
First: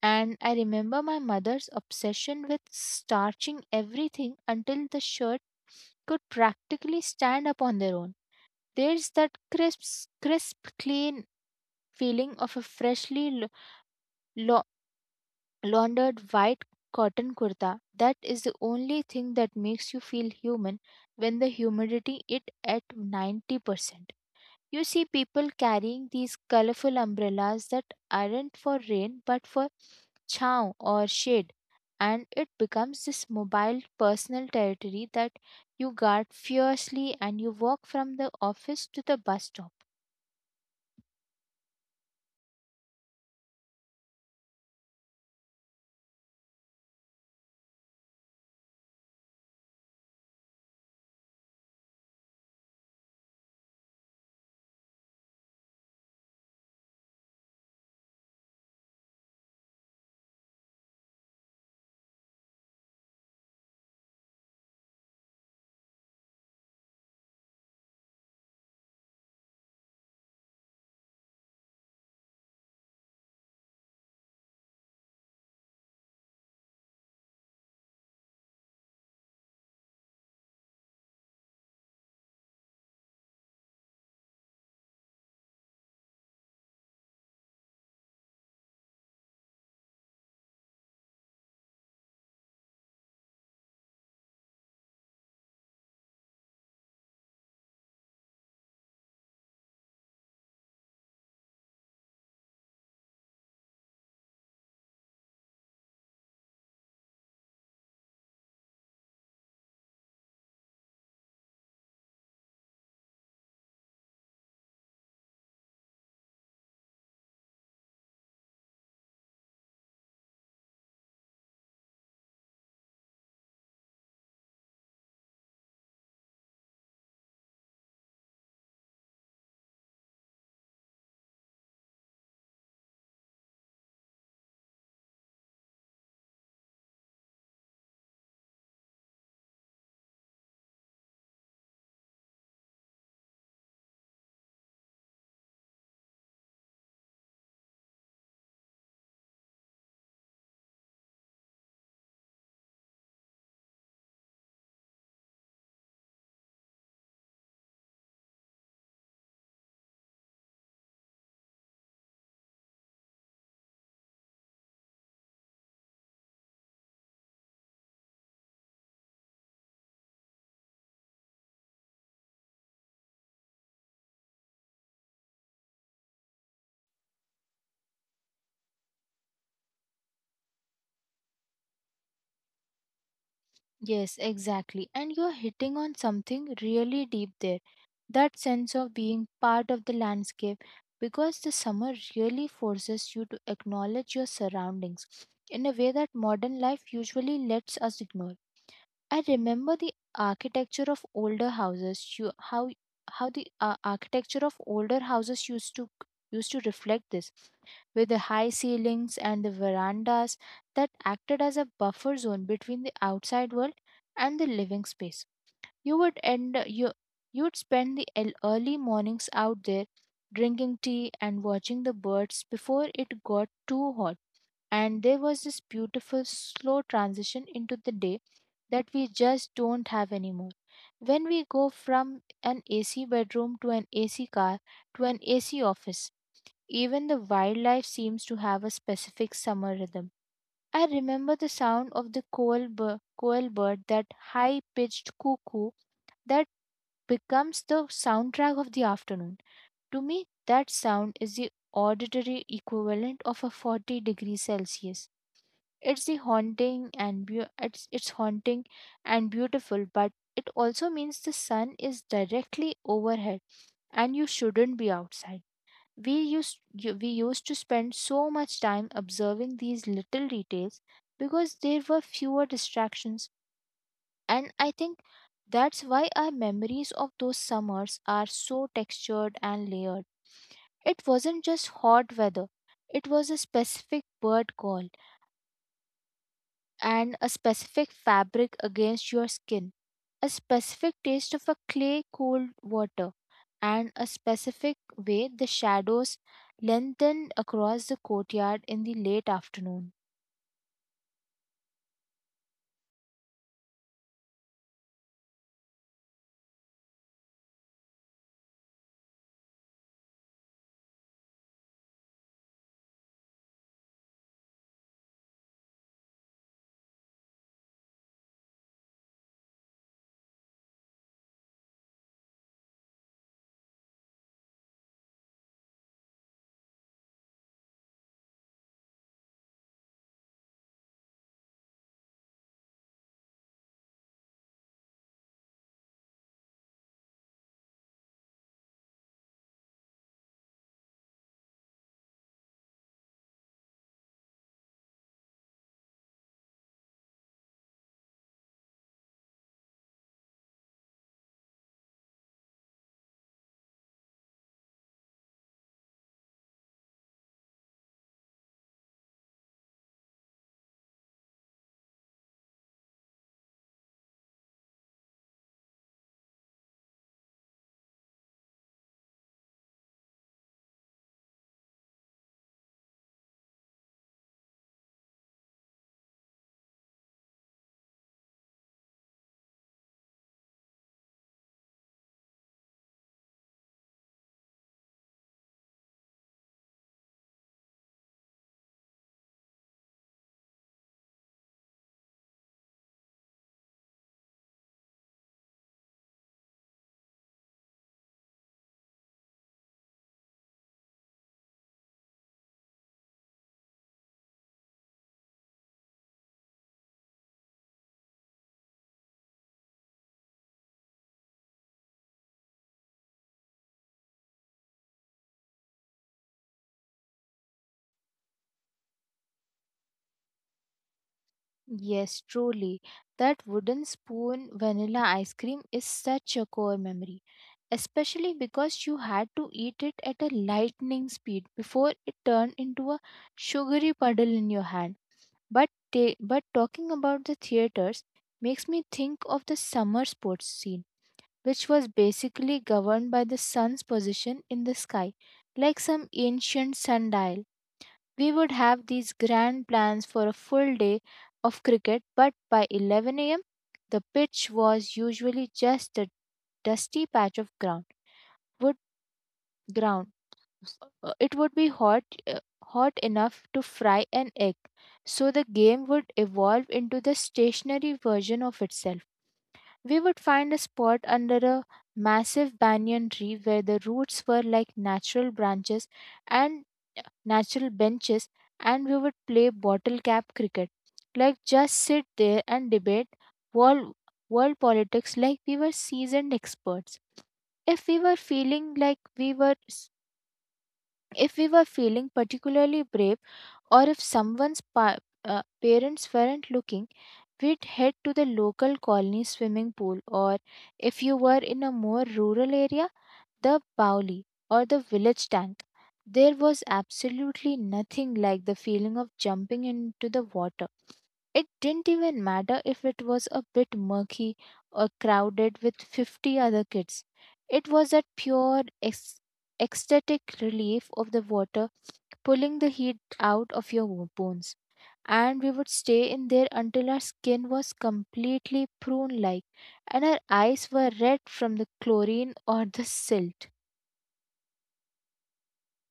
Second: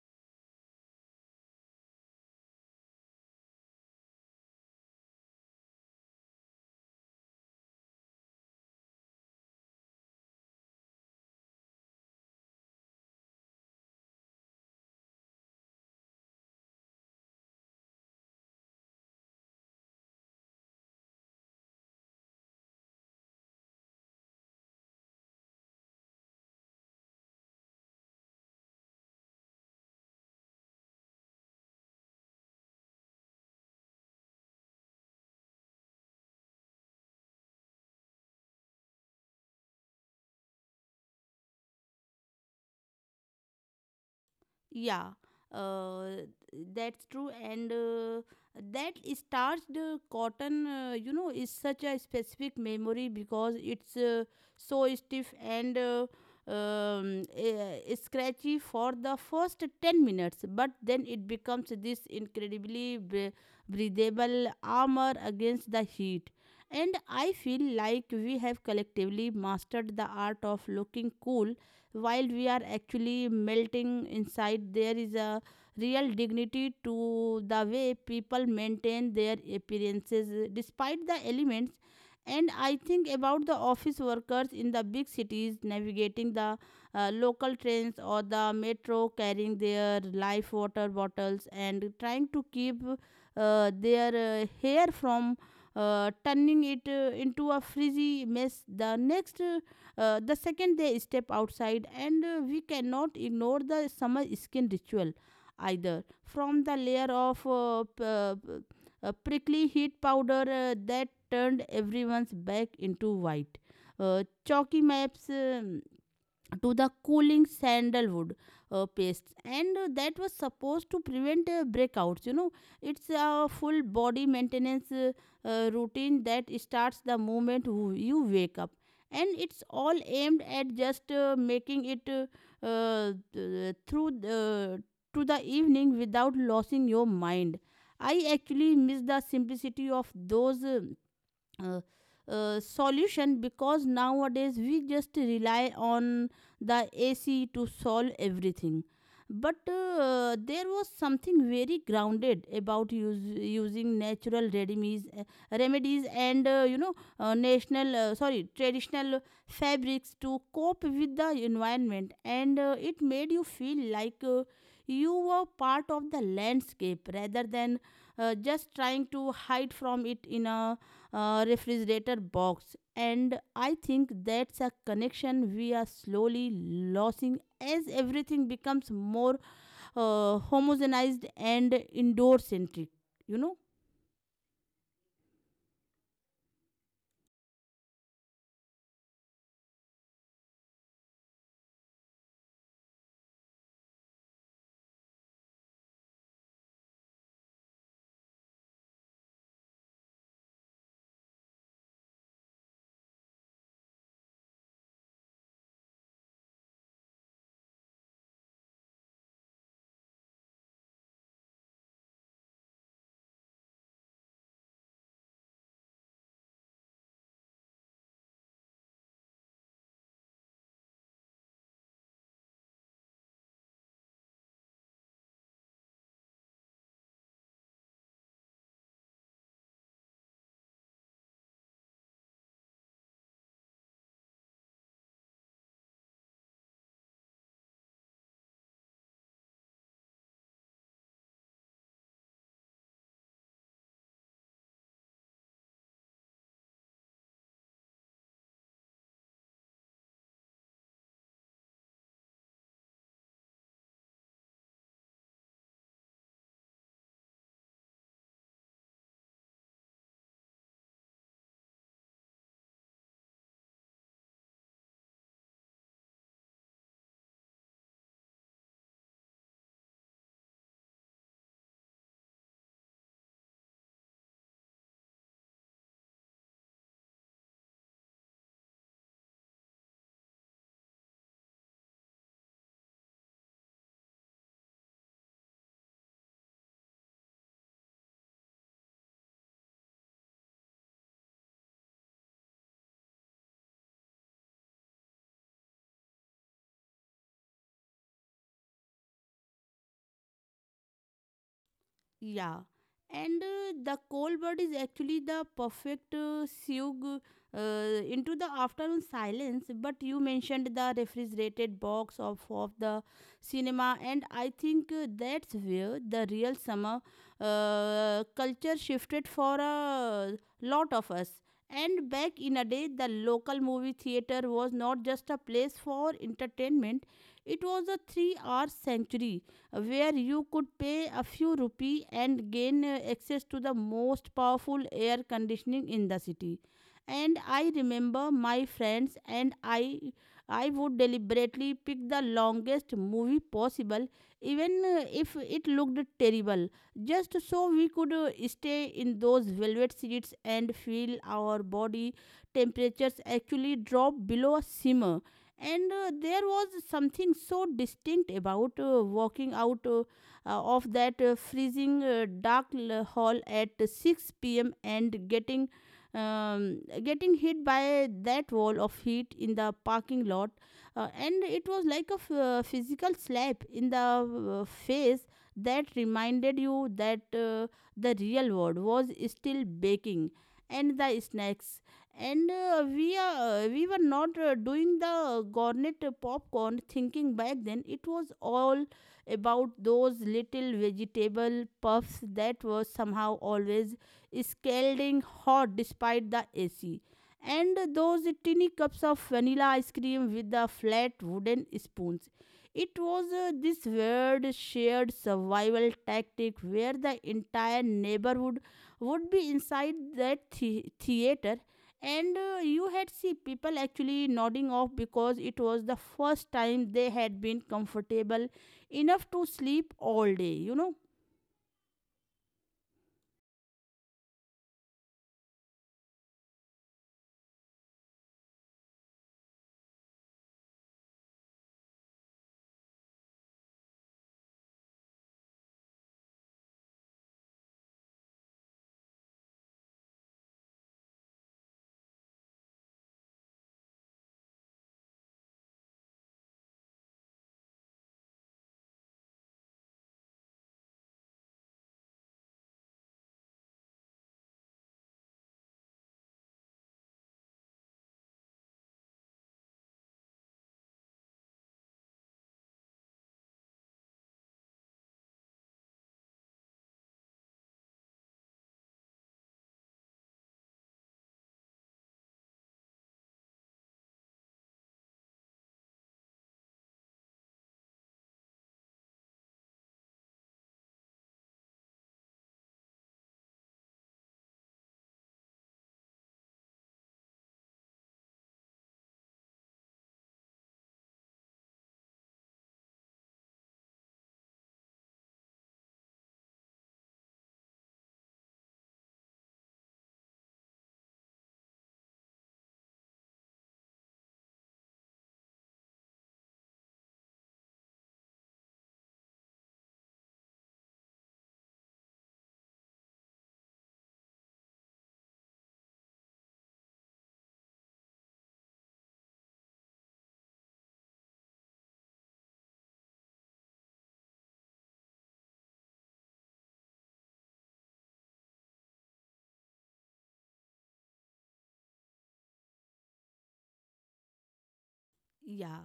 And I remember my mother's obsession with starching everything until the shirt could practically stand up on their own. There's that crisp, clean feeling of a laundered white cotton kurta. That is the only thing that makes you feel human when the humidity is at 90%. You see people carrying these colorful umbrellas that aren't for rain but for chow or shade, and it becomes this mobile personal territory that you guard fiercely, and you walk from the office to the bus stop. Yeah, that's true. And that starched cotton, you know, is such a specific memory because it's so stiff and scratchy for the first 10 minutes. But then it becomes this incredibly breathable armor against the heat. And I feel like we have collectively mastered the art of looking cool while we are actually melting inside. There is a real dignity to the way people maintain their appearances despite the elements. And I think about the office workers in the big cities navigating the local trains or the metro, carrying their life water bottles and trying to keep their hair from turning it into a frizzy mess the next the second they step outside. And we cannot ignore the summer skin ritual either. From the layer of prickly heat powder that turned everyone's back into white, chalky maps, to the cooling sandalwood paste and that was supposed to prevent breakouts, you know. It's a full body maintenance routine that starts the moment you wake up, and it's all aimed at just making it th- through to the evening without losing your mind. I actually miss the simplicity of those uh, solution, because nowadays we just rely on the AC to solve everything. But there was something very grounded about using natural remedies, and you know, national sorry traditional fabrics to cope with the environment. And it made you feel like you were part of the landscape rather than just trying to hide from it in a refrigerator box. And I think that's a connection we are slowly losing as everything becomes more homogenized and indoor centric, you know. Yes, exactly. And you're hitting on something really deep there. That sense of being part of the landscape, because the summer really forces you to acknowledge your surroundings in a way that modern life usually lets us ignore. I remember the architecture of older houses. You, how the architecture of older houses used to reflect this, with the high ceilings and the verandas that acted as a buffer zone between the outside world and the living space. You would end you you would spend early mornings out there drinking tea and watching the birds before it got too hot. And there was this beautiful slow transition into the day that we just don't have anymore, when we go from an ac bedroom to an ac car to an ac office. Even the wildlife seems to have a specific summer rhythm. I remember the sound of the coal bird, that high pitched cuckoo that becomes the soundtrack of the afternoon. To me, that sound is the auditory equivalent of a 40-degree celsius. It's haunting and beautiful, but it also means the sun is directly overhead and you shouldn't be outside. We used we used to spend so much time observing these little details because there were fewer distractions, and I think that's why our memories of those summers are so textured and layered. It wasn't just hot weather; it was a specific bird call, and a specific fabric against your skin, a specific taste of a clay cold water, and a specific way the shadows lengthened across the courtyard in the late afternoon. Yeah, and the cold bird is actually the perfect sug into the afternoon silence. But you mentioned the refrigerated box of the cinema, and I think that's where the real summer culture shifted for a lot of us. And back in a day, the local movie theater was not just a place for entertainment, it was a 3 hour sanctuary where you could pay a few rupee and gain access to the most powerful air conditioning in the city. And I remember my friends and I would deliberately pick the longest movie possible, even if it looked terrible, just so we could stay in those velvet seats and feel our body temperatures actually drop below a simmer. And there was something so distinct about walking out of that freezing dark hall at 6 p.m. And getting getting hit by that wall of heat in the parking lot, and it was like a physical slap in the face that reminded you that the real world was still baking and the snacks and we were not doing the garnet popcorn thinking. Back then it was all about those little vegetable puffs that were somehow always scalding hot despite the AC, and those tiny cups of vanilla ice cream with the flat wooden spoons. It was this weird shared survival tactic where the entire neighborhood would be inside theater, and you had see people actually nodding off because it was the first time they had been comfortable enough to sleep all day, you know. Yes, truly. That wooden spoon vanilla ice cream is such a core memory, especially because you had to eat it at a lightning speed before it turned into a sugary puddle in your hand. But talking about the theaters makes me think of the summer sports scene, which was basically governed by the sun's position in the sky, like some ancient sundial. We would have these grand plans for a full day of cricket, but by 11 a.m., the pitch was usually just a dusty patch of Would ground. It would be hot enough to fry an egg. So the game would evolve into the stationary version of itself. We would find a spot under a massive banyan tree where the roots were like and natural benches, and we would play bottle cap cricket. Like, just sit there and debate world, world politics like we were seasoned experts. If we were feeling like we were, s- If we were feeling particularly brave, or if someone's parents weren't looking, we'd head to the local colony swimming pool, or if you were in a more rural area, the Bauli or the village tank. There was absolutely nothing like the feeling of jumping into the water. It didn't even matter if it was a bit murky or crowded with 50 other kids. It was that ec- ecstatic relief of the water pulling the heat out of bones, and we would stay in there until our skin was completely prune like, and our eyes were red from the chlorine or the silt. Yeah.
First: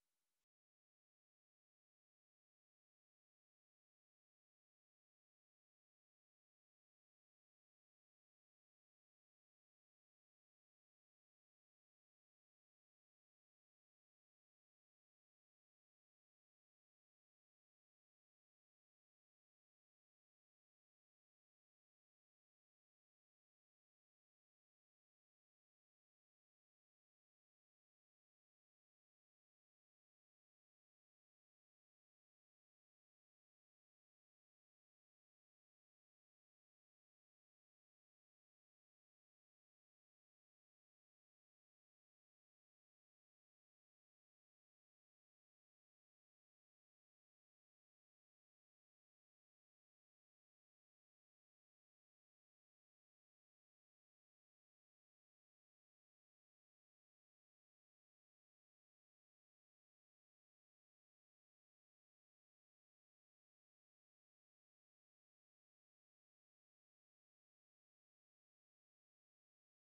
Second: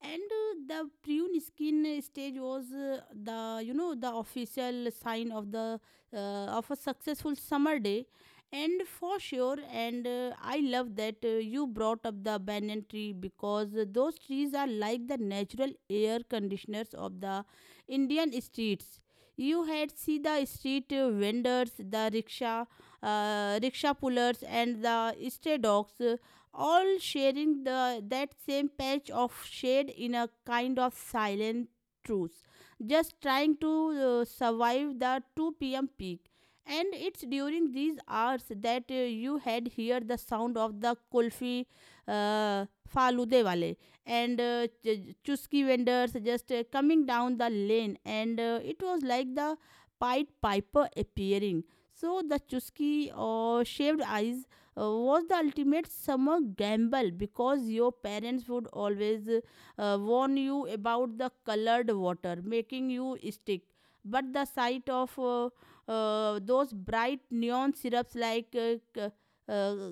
And the prune skin stage was the, you know, the official sign of the uh, of a successful summer day. And for sure. And I love that you brought up the banyan tree, because those trees are like the natural air conditioners of the Indian streets. You had see the street vendors, the rickshaw pullers, and the stray dogs, all sharing the that same patch of shade in a kind of silent truce, just trying to survive the 2 p.m. peak. And it's during these hours that you had hear the sound of the kulfi uh, falude wale and chusky vendors just coming down the lane, and it was like the Pied Piper appearing. So the chusky or shaved eyes was the ultimate summer gamble because your parents would always warn you about the colored water making you stick. But the sight of those bright neon syrups like uh,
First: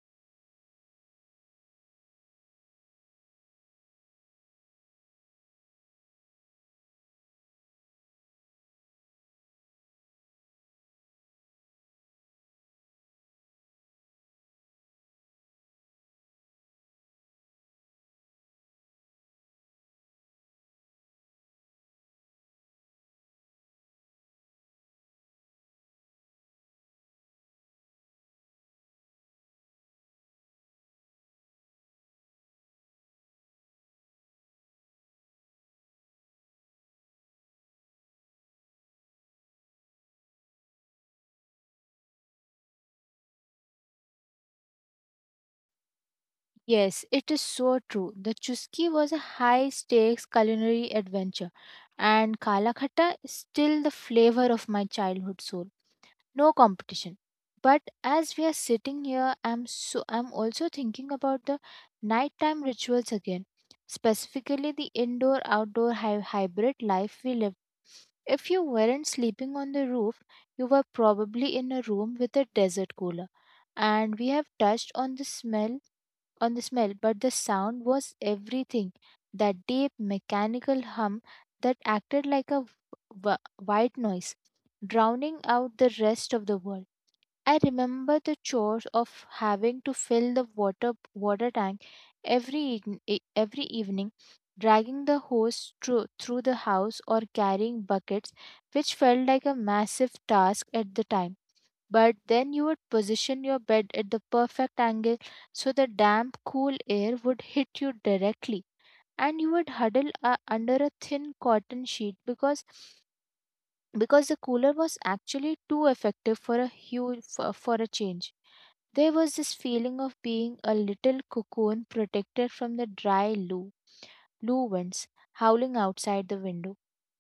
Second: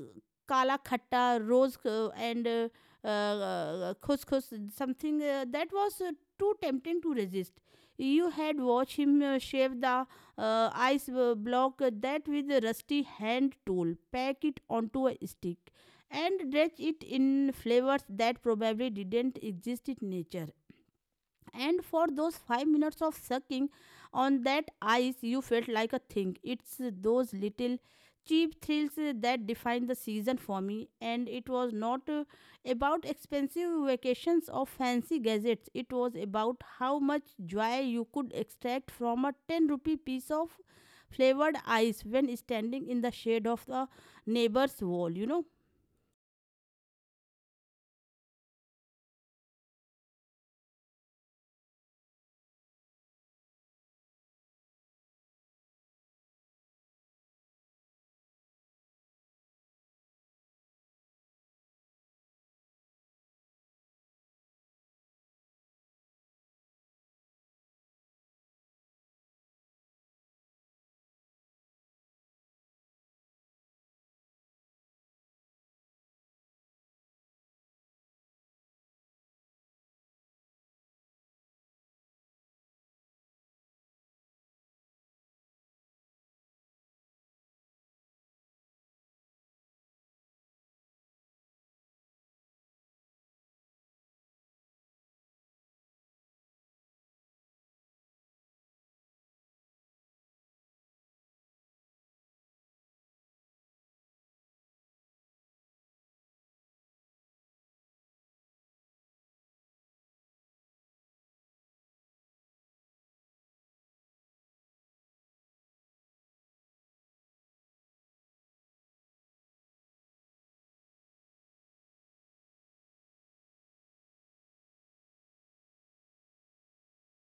kala khatta, rose, and khus khus, something that was too tempting to resist. You had watched him shave the block that with a rusty hand tool, pack it onto a stick, and dredge it in flavors that probably didn't exist in nature. And for those 5 minutes of sucking on that ice, you felt like a thing. It's those little cheap thrills that define the season for me, and it was not about expensive vacations or fancy gadgets. It was about how much joy you could extract from a 10 rupee piece of flavored ice when standing in the shade of the neighbor's wall, you know. Yes, it is so true. The Chuski was a high stakes culinary adventure, and Kala Khatta is still the flavor of my childhood soul. No competition. But as we are sitting here, I'm also thinking about the nighttime rituals again, specifically the indoor outdoor hybrid life we live. If you weren't sleeping on the roof, you were probably in a room with a desert cooler. And we have touched on the smell, but the sound was everything. That deep mechanical hum that acted like a white noise, drowning out the rest of the world. I remember the chores of having to fill the water tank every evening, e, every evening, dragging the hose through the house or carrying buckets, which felt like a massive task at the time. But then you would position your bed at the perfect angle so the damp, cool air would hit you directly. And you would huddle under a thin cotton sheet, because the cooler was actually too effective for a change. There was this feeling of being a little cocoon protected from the dry blue winds howling outside the window.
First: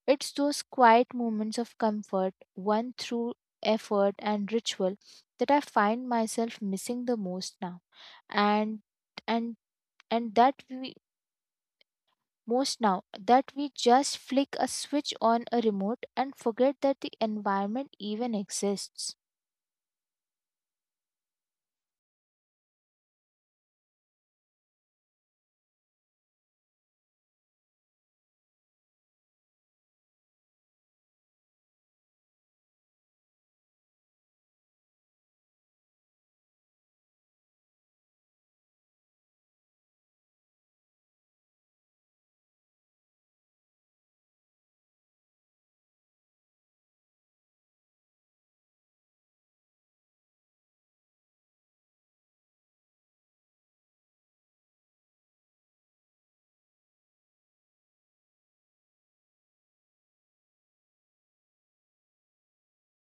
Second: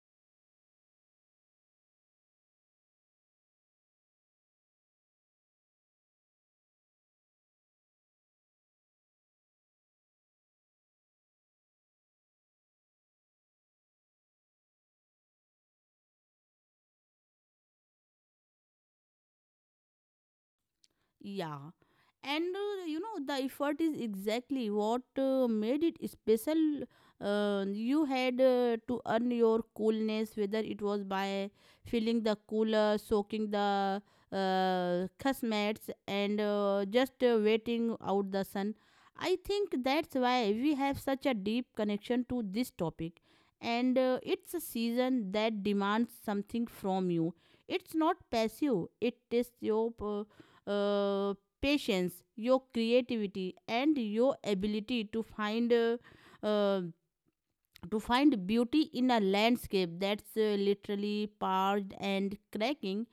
It's those quiet moments of comfort, won through effort and ritual, that I find myself missing the most now. And and and that we just flick a switch on a remote and forget that the environment even exists. Yeah. And you know, the effort is exactly what made it special. You had to earn your coolness, whether it was by filling the cooler, soaking the cusmets, and just waiting out the sun. I think that's why we have such a deep connection to this topic. And it's a season that demands something from you. It's not passive, it tests your. Uh, Patience, your creativity, and your ability uh, to find beauty in a landscape that's literally parched and cracking.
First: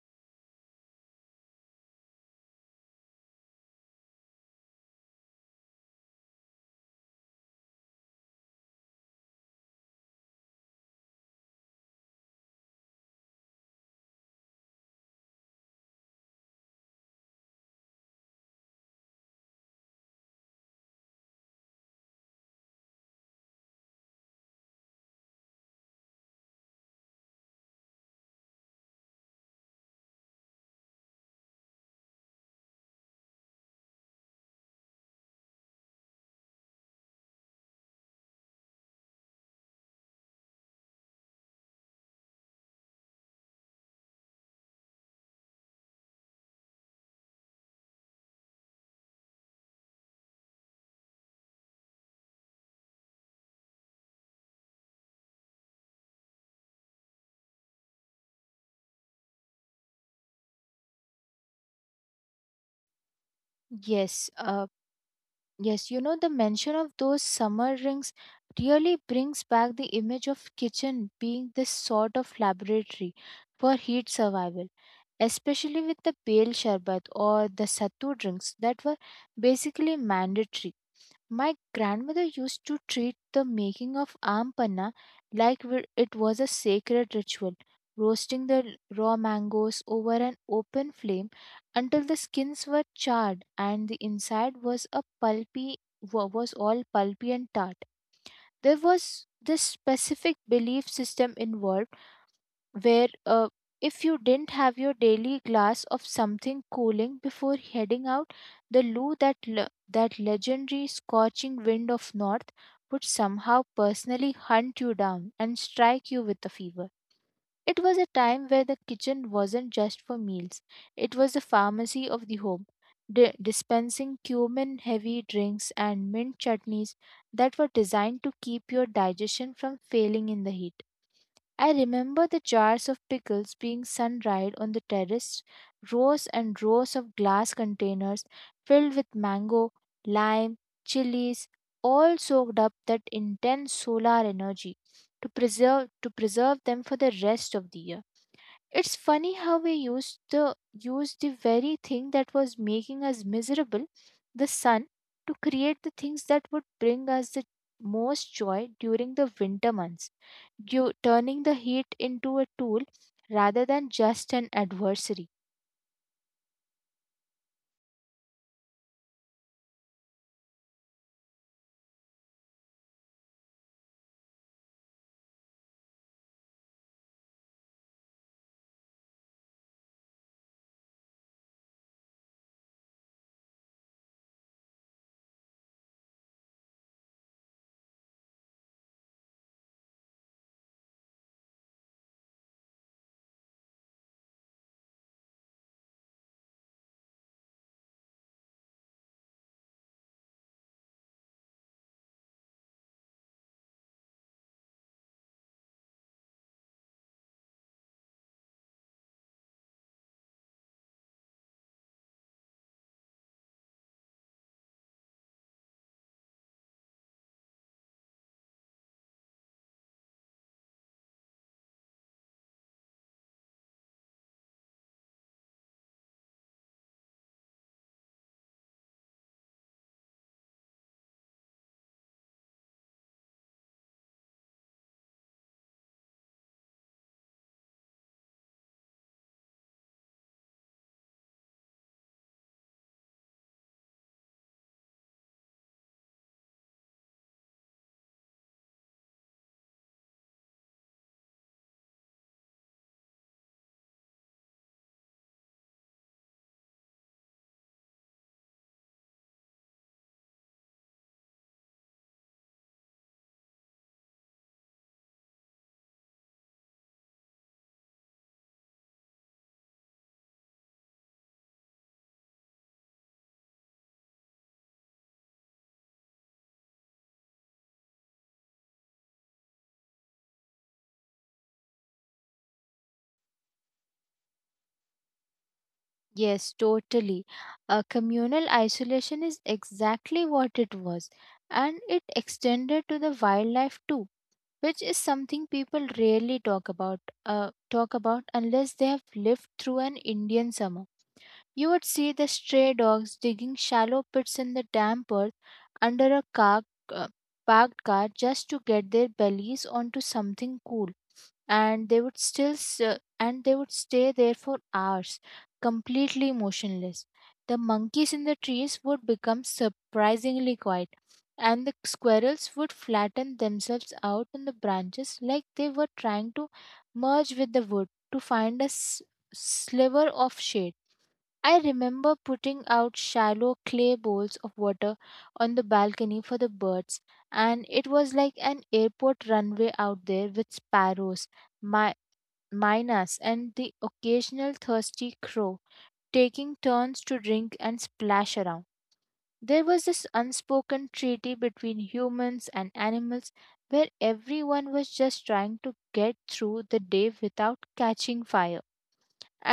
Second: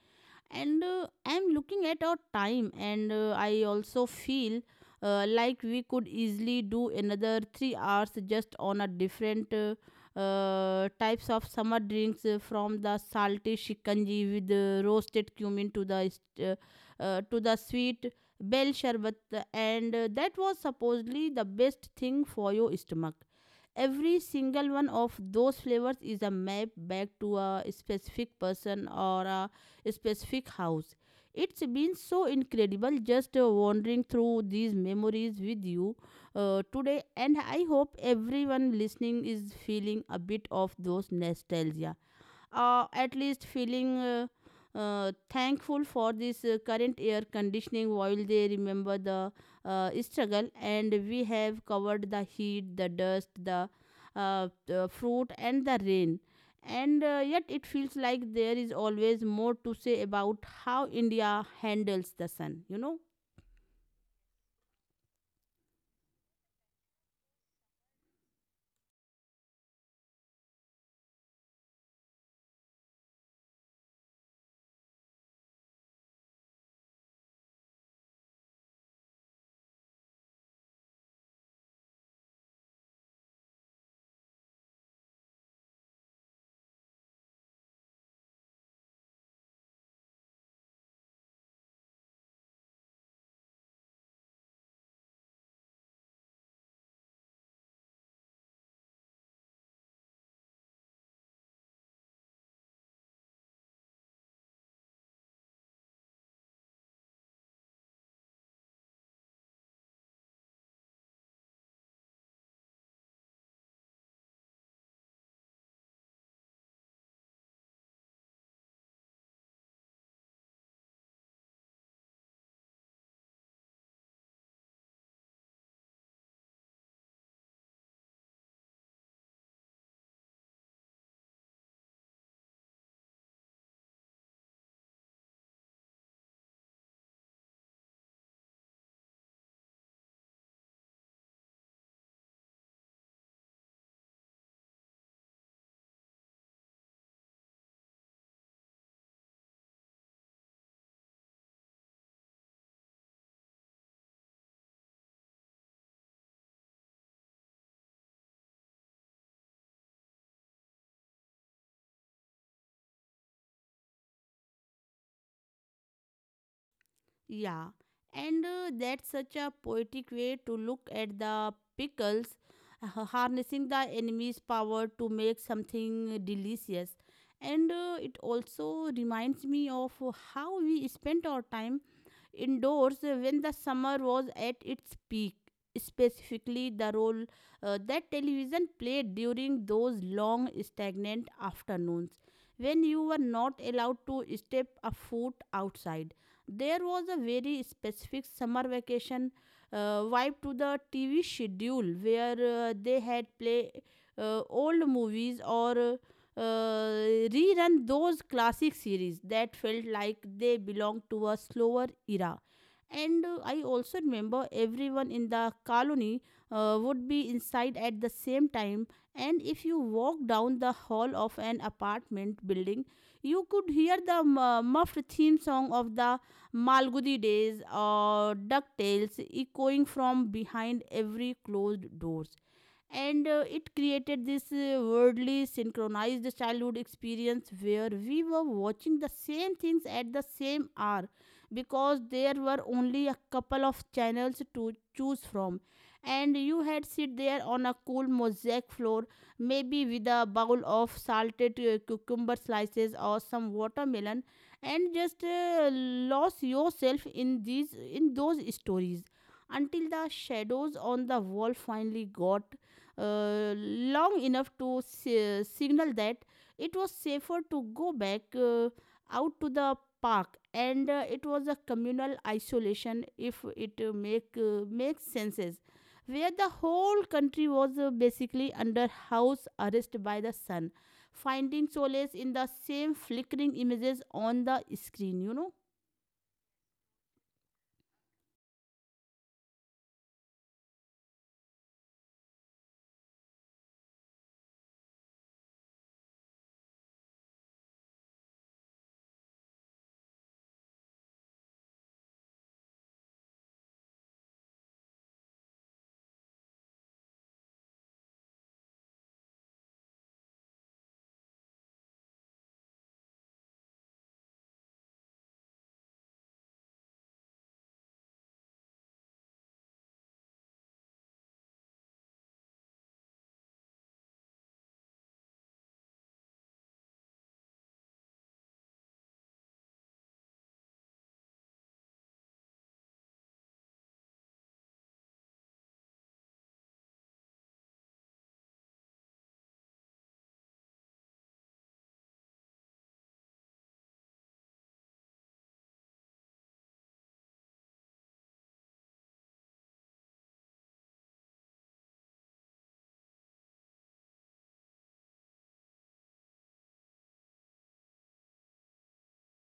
And I'm looking at our time, and I also feel like we could easily do another 3 hours just on a different types of summer drinks, from the salty shikanji with roasted cumin to the to the sweet bell sherbet, and that was supposedly the best thing for your stomach. Every single one of those flavors is a map back to a specific person or a specific house. It's been so incredible just wandering through these memories with you today, and I hope everyone listening is feeling a bit of those nostalgia, at least feeling thankful for this current air conditioning while they remember the struggle. And we have covered the heat, the dust, the fruit, and the rain, and yet it feels like there is always more to say about how India handles the sun, you know. Yes, uh, Yes, you know, the mention of those summer rings really brings back the image of kitchen being this sort of laboratory for heat survival, especially with the pale sherbet or the sattu drinks that were basically mandatory. My grandmother used to treat the making of aam panna like it was a sacred ritual, roasting the raw mangoes over an open flame until the skins were charred and the inside was all pulpy and tart. There was this specific belief system involved where if you didn't have your daily glass of something cooling before heading out, the loo, that legendary scorching wind of north, would somehow personally hunt you down and strike you with a fever. It was a time where the kitchen wasn't just for meals; it was the pharmacy of the home, dispensing cumin-heavy drinks and mint chutneys that were designed to keep your digestion from failing in the heat. I remember the jars of pickles being sun dried on the terrace, rows and rows of glass containers filled with mango, lime, chilies, all soaked up that intense solar energy to preserve them for the rest of the year. It's funny how we used the very thing that was making us miserable, the sun, to create the things that would bring us the most joy during the winter months, you turning the heat into a tool rather than just an adversary. Yeah, and that's such a poetic way to look at the pickles, harnessing the enemy's power to make something delicious. And it also reminds me of how we spent our time indoors when the summer was at its peak. Specifically, the role that television played during those long, stagnant afternoons when you were not allowed to step a foot outside. There was a very specific summer vacation vibe to the TV schedule, where they had play old movies or uh, rerun those classic series that felt like they belonged to a slower era. And I also remember everyone in the colony would be inside at the same time. And if you walk down the hall of an apartment building, you could hear the muffled theme song of the Malgudi Days or DuckTales echoing from behind every closed door. And it created this worldly synchronized childhood experience where we were watching the same things at the same hour because there were only a couple of channels to choose from. And you had sit there on a cool mosaic floor, maybe with a bowl of salted cucumber slices or some watermelon, and just lost yourself in these in those stories until the shadows on the wall finally got long enough to signal that it was safer to go back out to the park. And it was a communal isolation, if it makes senses, where the whole country was basically under house arrest by the sun, finding solace in the same flickering images on the screen, you know. Yes, totally. A communal isolation is exactly what it was, and it extended to the wildlife too, which is something people rarely talk about. Talk about unless they have lived through an Indian summer. You would see the stray dogs digging shallow pits in the damp earth under a car, uh, parked car, just to get their bellies onto something cool, and they would stay there for hours, completely motionless. The monkeys in the trees would become surprisingly quiet, and the squirrels would flatten themselves out on the branches like they were trying to merge with the wood to find a sliver of shade. I remember putting out shallow clay bowls of water on the balcony for the birds, and it was like an airport runway out there with sparrows, mi- minas, and the occasional thirsty crow taking turns to drink and splash around. There was this unspoken treaty between humans and animals where everyone was just trying to get through the day without catching fire,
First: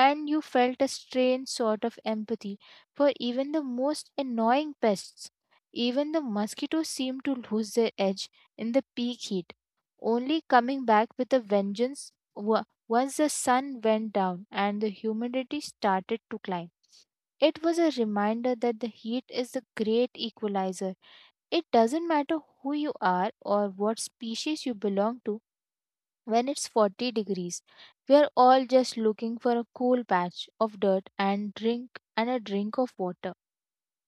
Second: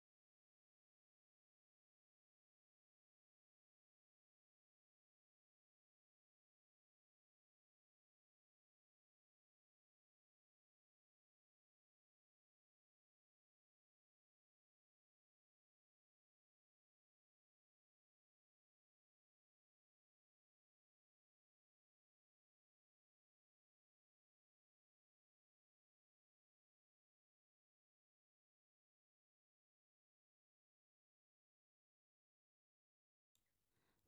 and you felt a strange sort of empathy for even the most annoying pests. Even the mosquitoes seemed to lose their edge in the peak heat, only coming back with a vengeance once the sun went down and the humidity started to climb. It was a reminder that the heat is the great equalizer. It doesn't matter who you are or what species you belong to; when it's 40 degrees, we are all just looking for a cool patch of dirt and a drink of water.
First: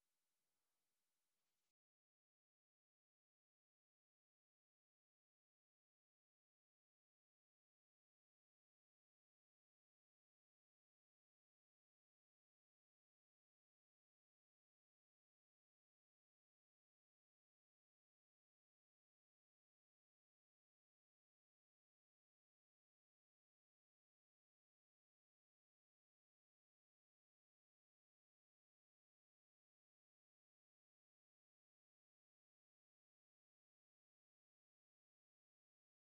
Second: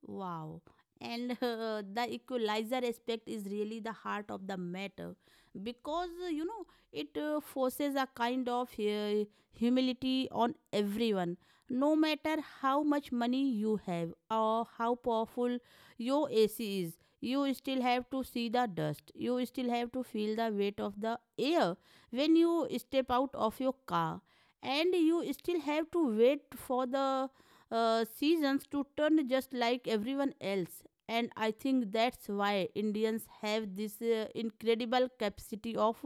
Wow. And the equalizer aspect is really the heart of the matter because you know, it forces a kind of humility on everyone, no matter how much money you have or how powerful your AC is. You still have to see the dust, you still have to feel the weight of the air when you step out of your car, and you still have to wait for the seasons to turn just like everyone else. And I think that's why Indians have this incredible capacity of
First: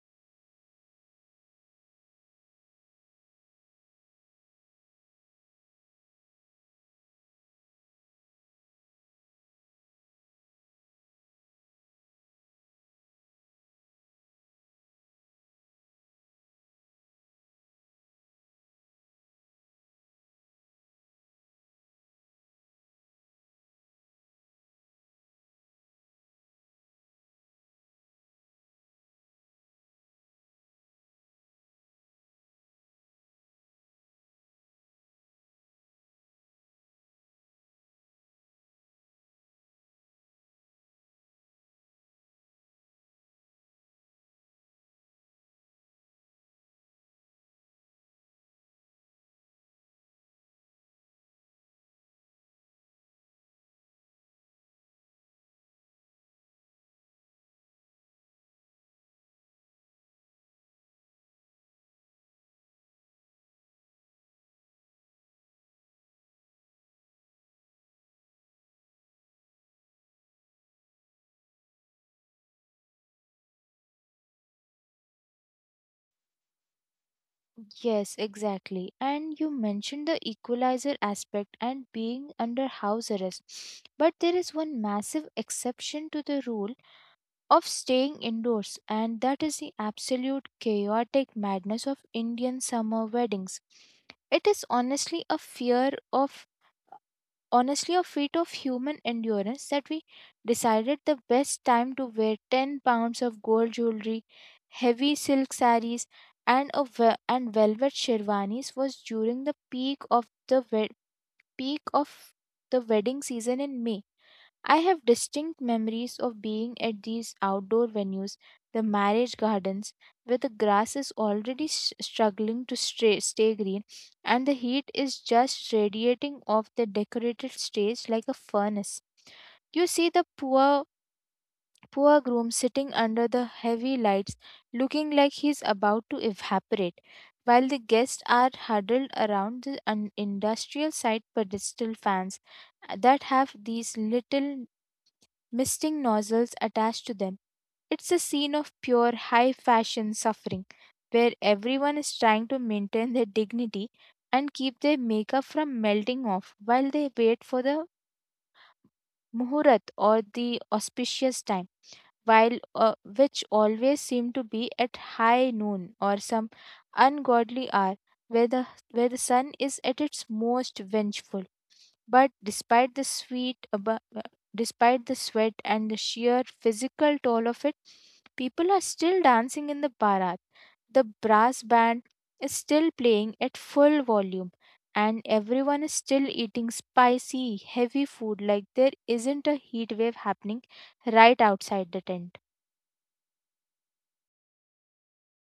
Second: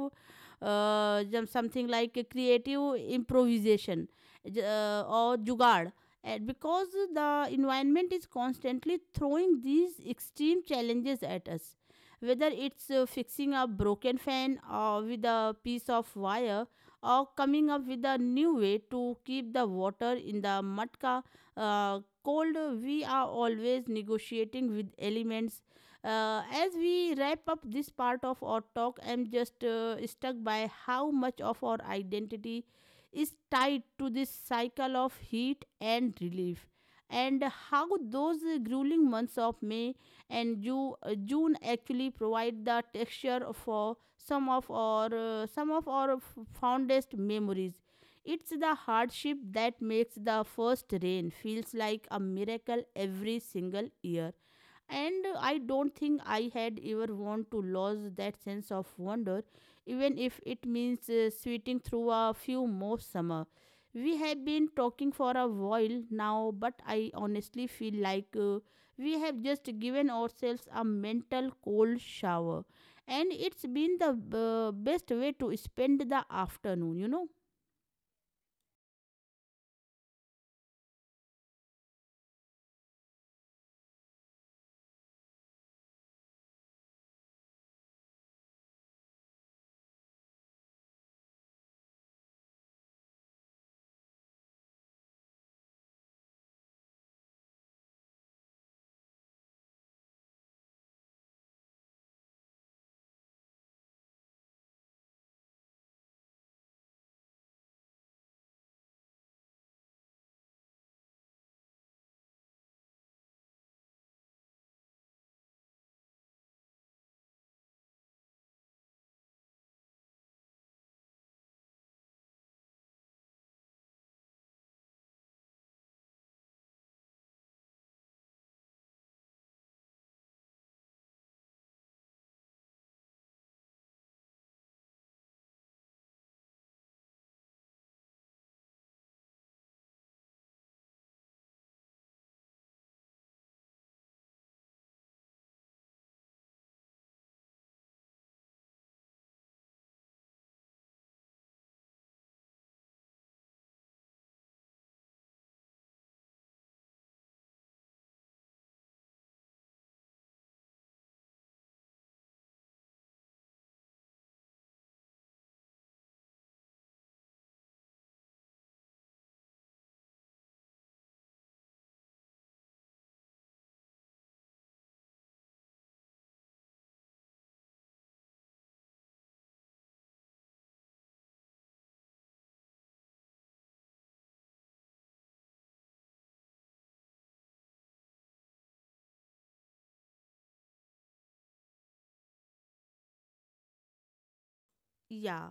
something like a creative improvisation, or jugaad. And because the environment is constantly throwing these extreme challenges at us, whether it's fixing a broken fan or with a piece of wire, or coming up with a new way to keep the water in the matka cold, we are always negotiating with elements. As we wrap up this part of our talk, I'm just struck by how much of our identity is tied to this cycle of heat and relief, and how those grueling months of May and June actually provide the texture for some of our fondest memories. It's the hardship that makes the first rain feels like a miracle every single year. And I don't think I had ever want to lose that sense of wonder, even if it means sweating through a few more summer. We have been talking for a while now, but I honestly feel like we have just given ourselves a mental cold shower. And it's been the best way to spend the afternoon, you know. Yes, exactly. And you mentioned the equalizer aspect and being under house arrest. But there is one massive exception to the rule of staying indoors, and that is the absolute chaotic madness of Indian summer weddings. It is honestly a feat of human endurance that we decided the best time to wear 10 lbs of gold jewelry, heavy silk saris, and a ve- and velvet sherwanis was during the peak of the wedding season in May. I have distinct memories of being at these outdoor venues, the marriage gardens, where the grass is already struggling to stay green, and the heat is just radiating off the decorated stage like a furnace. You see the poor, poor groom sitting under the heavy lights, looking like he's about to evaporate, while the guests are huddled around the industrial side pedestal fans that have these little misting nozzles attached to them. It's a scene of pure high fashion suffering where everyone is trying to maintain their dignity and keep their makeup from melting off while they wait for the muhurat, or the auspicious time, while which always seem to be at high noon or some ungodly hour where the sun is at its most vengeful. But despite the sweat and the sheer physical toll of it, people are still dancing in the barat. The brass band is still playing at full volume, and everyone is still eating spicy, heavy food like there isn't a heat wave happening right outside the tent. Yeah.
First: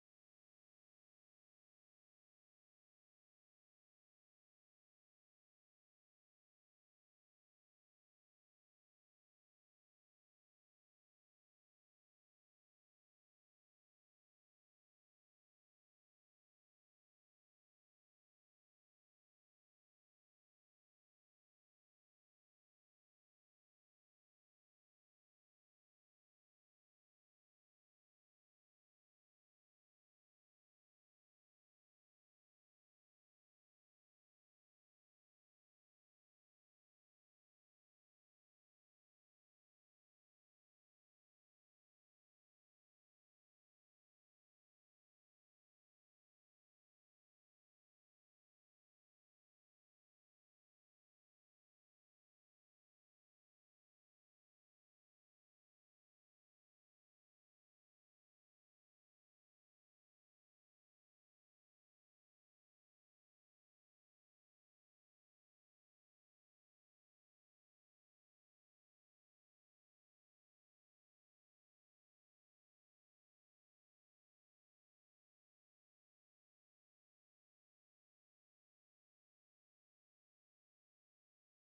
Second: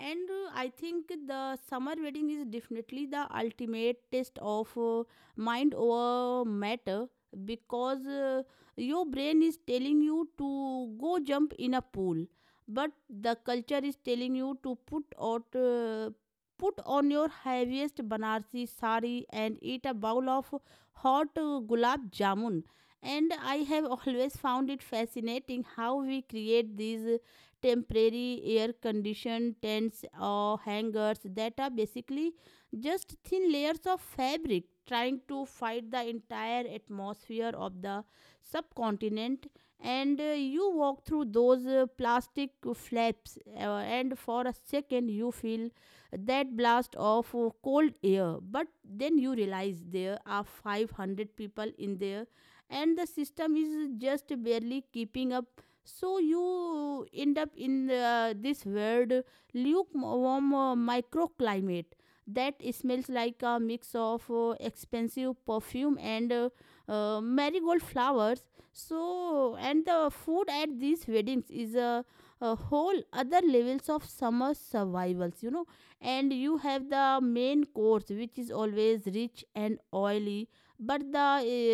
And I think the summer wedding is definitely the ultimate test of mind over matter, because your brain is telling you to go jump in a pool, but the culture is telling you to put out. Put on your heaviest Banarsi sari and eat a bowl of hot gulab jamun. And I have always found it fascinating how we create these temporary air conditioned tents or hangars that are basically just thin layers of fabric trying to fight the entire atmosphere of the subcontinent. And you walk through those plastic flaps, and for a second you feel that blast of cold air, but then you realize there are 500 people in there and the system is just barely keeping up. So you end up in this weird lukewarm microclimate that smells like a mix of expensive perfume and marigold flowers. So, and the food at these weddings is a whole other levels of summer survivals, you know. And you have the main course, which is always rich and oily, but the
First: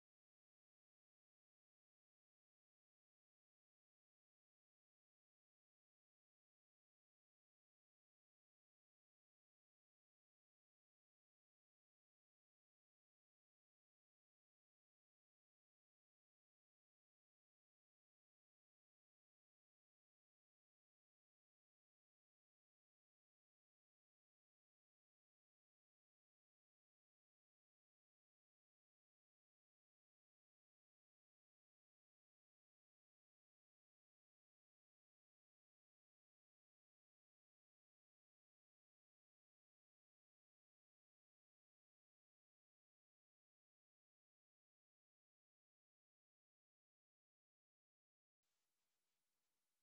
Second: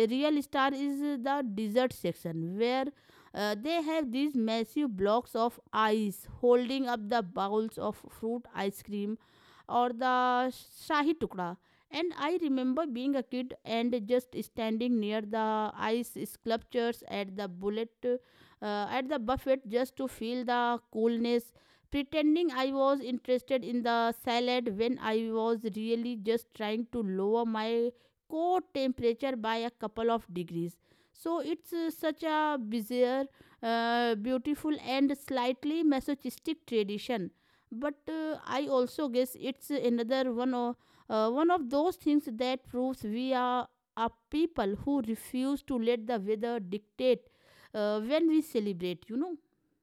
real star is the dessert section, where they have these massive blocks of ice holding up the bowls of fruit ice cream or the shahi tukda. And I remember being a kid and just standing near the ice sculptures at the at the buffet, just to feel the coolness, pretending I was interested in the salad when I was really just trying to lower my core temperature by a couple of degrees. So it's such a bizarre, beautiful, and slightly masochistic tradition. But I also guess it's another one of those things that proves we are a people who refuse to let the weather dictate when we celebrate, you know.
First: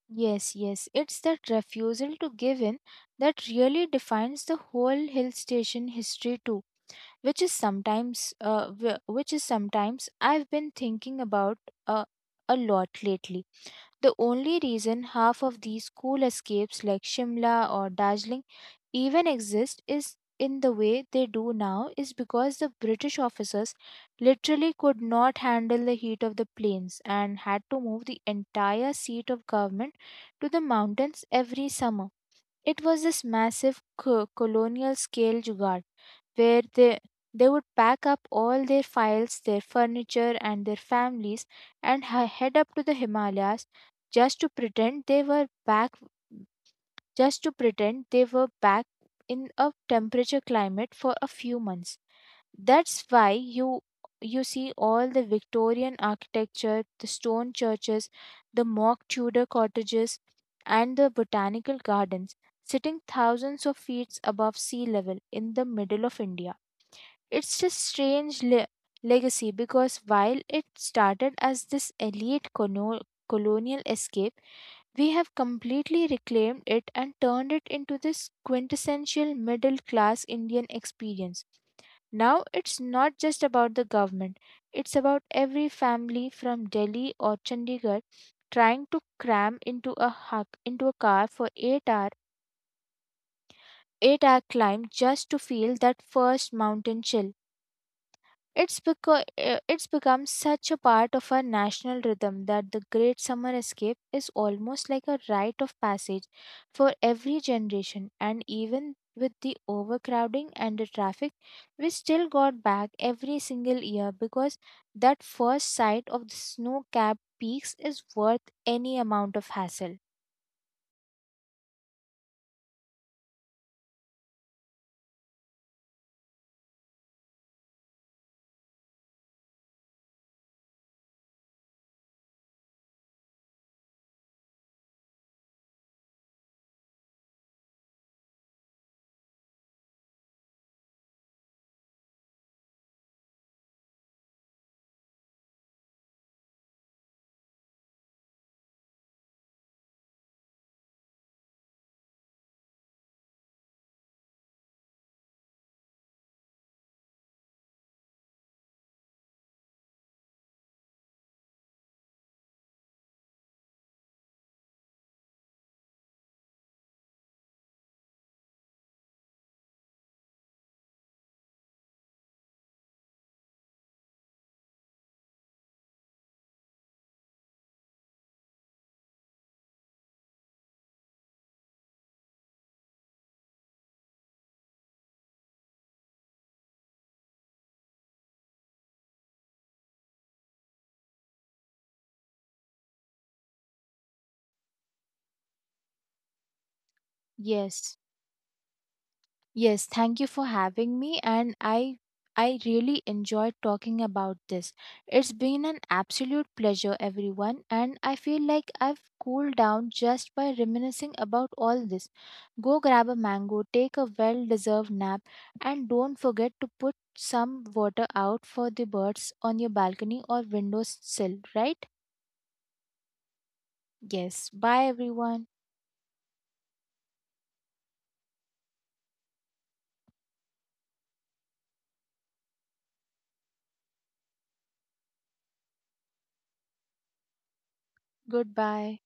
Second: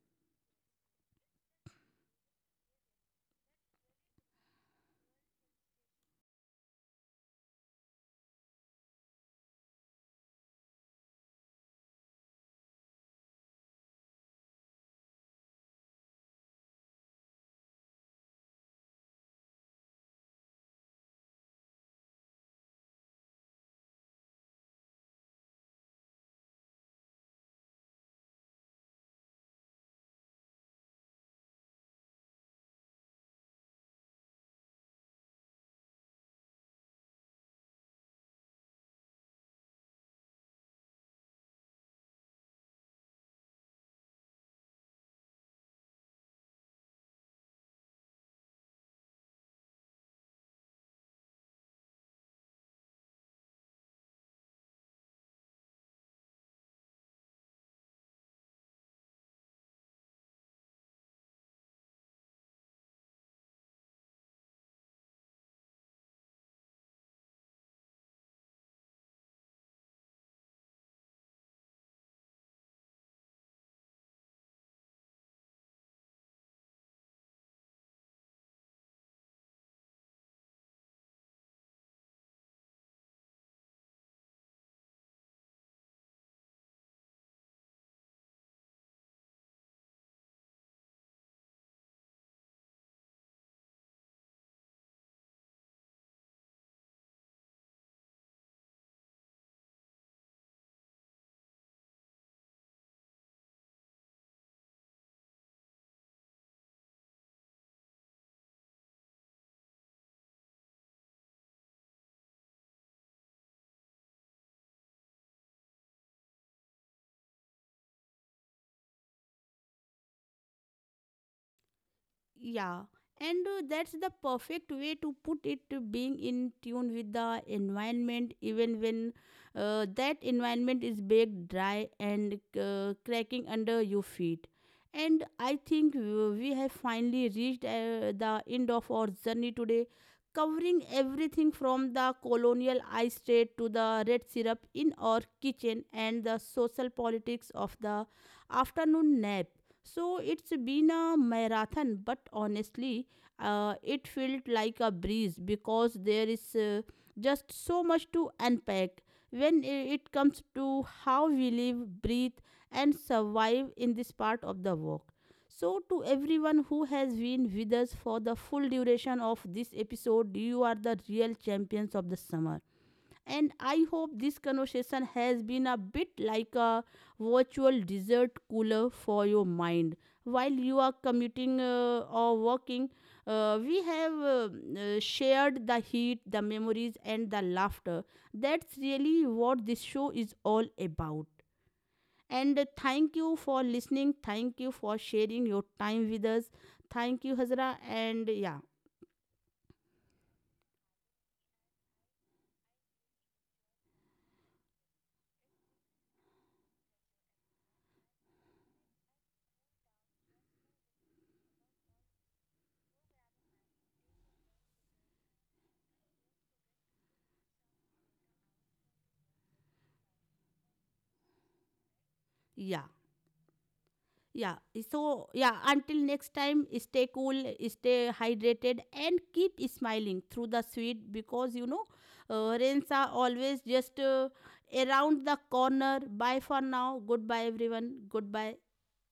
Yes, yes, it's that refusal to give in that really defines the whole hill station history too, which is which is sometimes I've been thinking about uh, a lot lately. The only reason half of these cool escapes like Shimla or Darjeeling even exist is in the way they do now is because the British officers literally could not handle the heat of the plains and had to move the entire seat of government to the mountains every summer. It was this massive colonial scale jugaad where they would pack up all their files, their furniture, and their families and head up to the Himalayas, just to pretend they were back just to pretend they were back in a temperature climate for a few months. That's why you see all the Victorian architecture, the stone churches, the mock Tudor cottages, and the botanical gardens sitting thousands of feet above sea level in the middle of India. It's a strange legacy because while it started as this elite colonial escape, we have completely reclaimed it and turned it into this quintessential middle class Indian experience. Now it's not just about the government, it's about every family from Delhi or Chandigarh trying to cram into a car for 8 hour 8-hour climb just to feel that first mountain chill. It's because it's become such a part of our national rhythm that the Great Summer Escape is almost like a rite of passage for every generation. And even with the overcrowding and the traffic, we still got back every single year because that first sight of the snow capped peaks is worth any amount of hassle. Yeah, and that's the perfect way to put it, being in tune with the environment even when that environment is baked dry and cracking under your feet. And I think we have finally reached the end of our journey today, covering everything from the colonial ice trade to the red syrup in our kitchen and the social politics of the afternoon nap. So it's been a marathon, but honestly, it felt like a breeze because there is just so much to unpack when it comes to how we live, breathe, and survive in this part of the work. So, to everyone who has been with us for the full duration of this episode, you are the real champions of the summer, and I hope this conversation has been a bit like a virtual dessert cooler for your mind while you are commuting or working. We have shared the heat, the memories, and the laughter. That's really what this show is all about. And thank you for listening. Thank you for sharing your time with us. Thank you, Hazra. Yes. And yeah, Yes, thank you for having me, and I really enjoyed talking about this. It's been an absolute pleasure, everyone, and I feel like I've cooled down just by reminiscing about all this. Go grab a mango, take a well-deserved nap, and don't forget to put some water out for the birds on your balcony or windowsill, right? yeah. Yes. Yeah, Bye so everyone. yeah, until next time, stay cool, stay hydrated, and keep smiling through the sweet, because you know, rains are always just around the corner. Bye for now. Goodbye, everyone. Goodbye. Goodbye.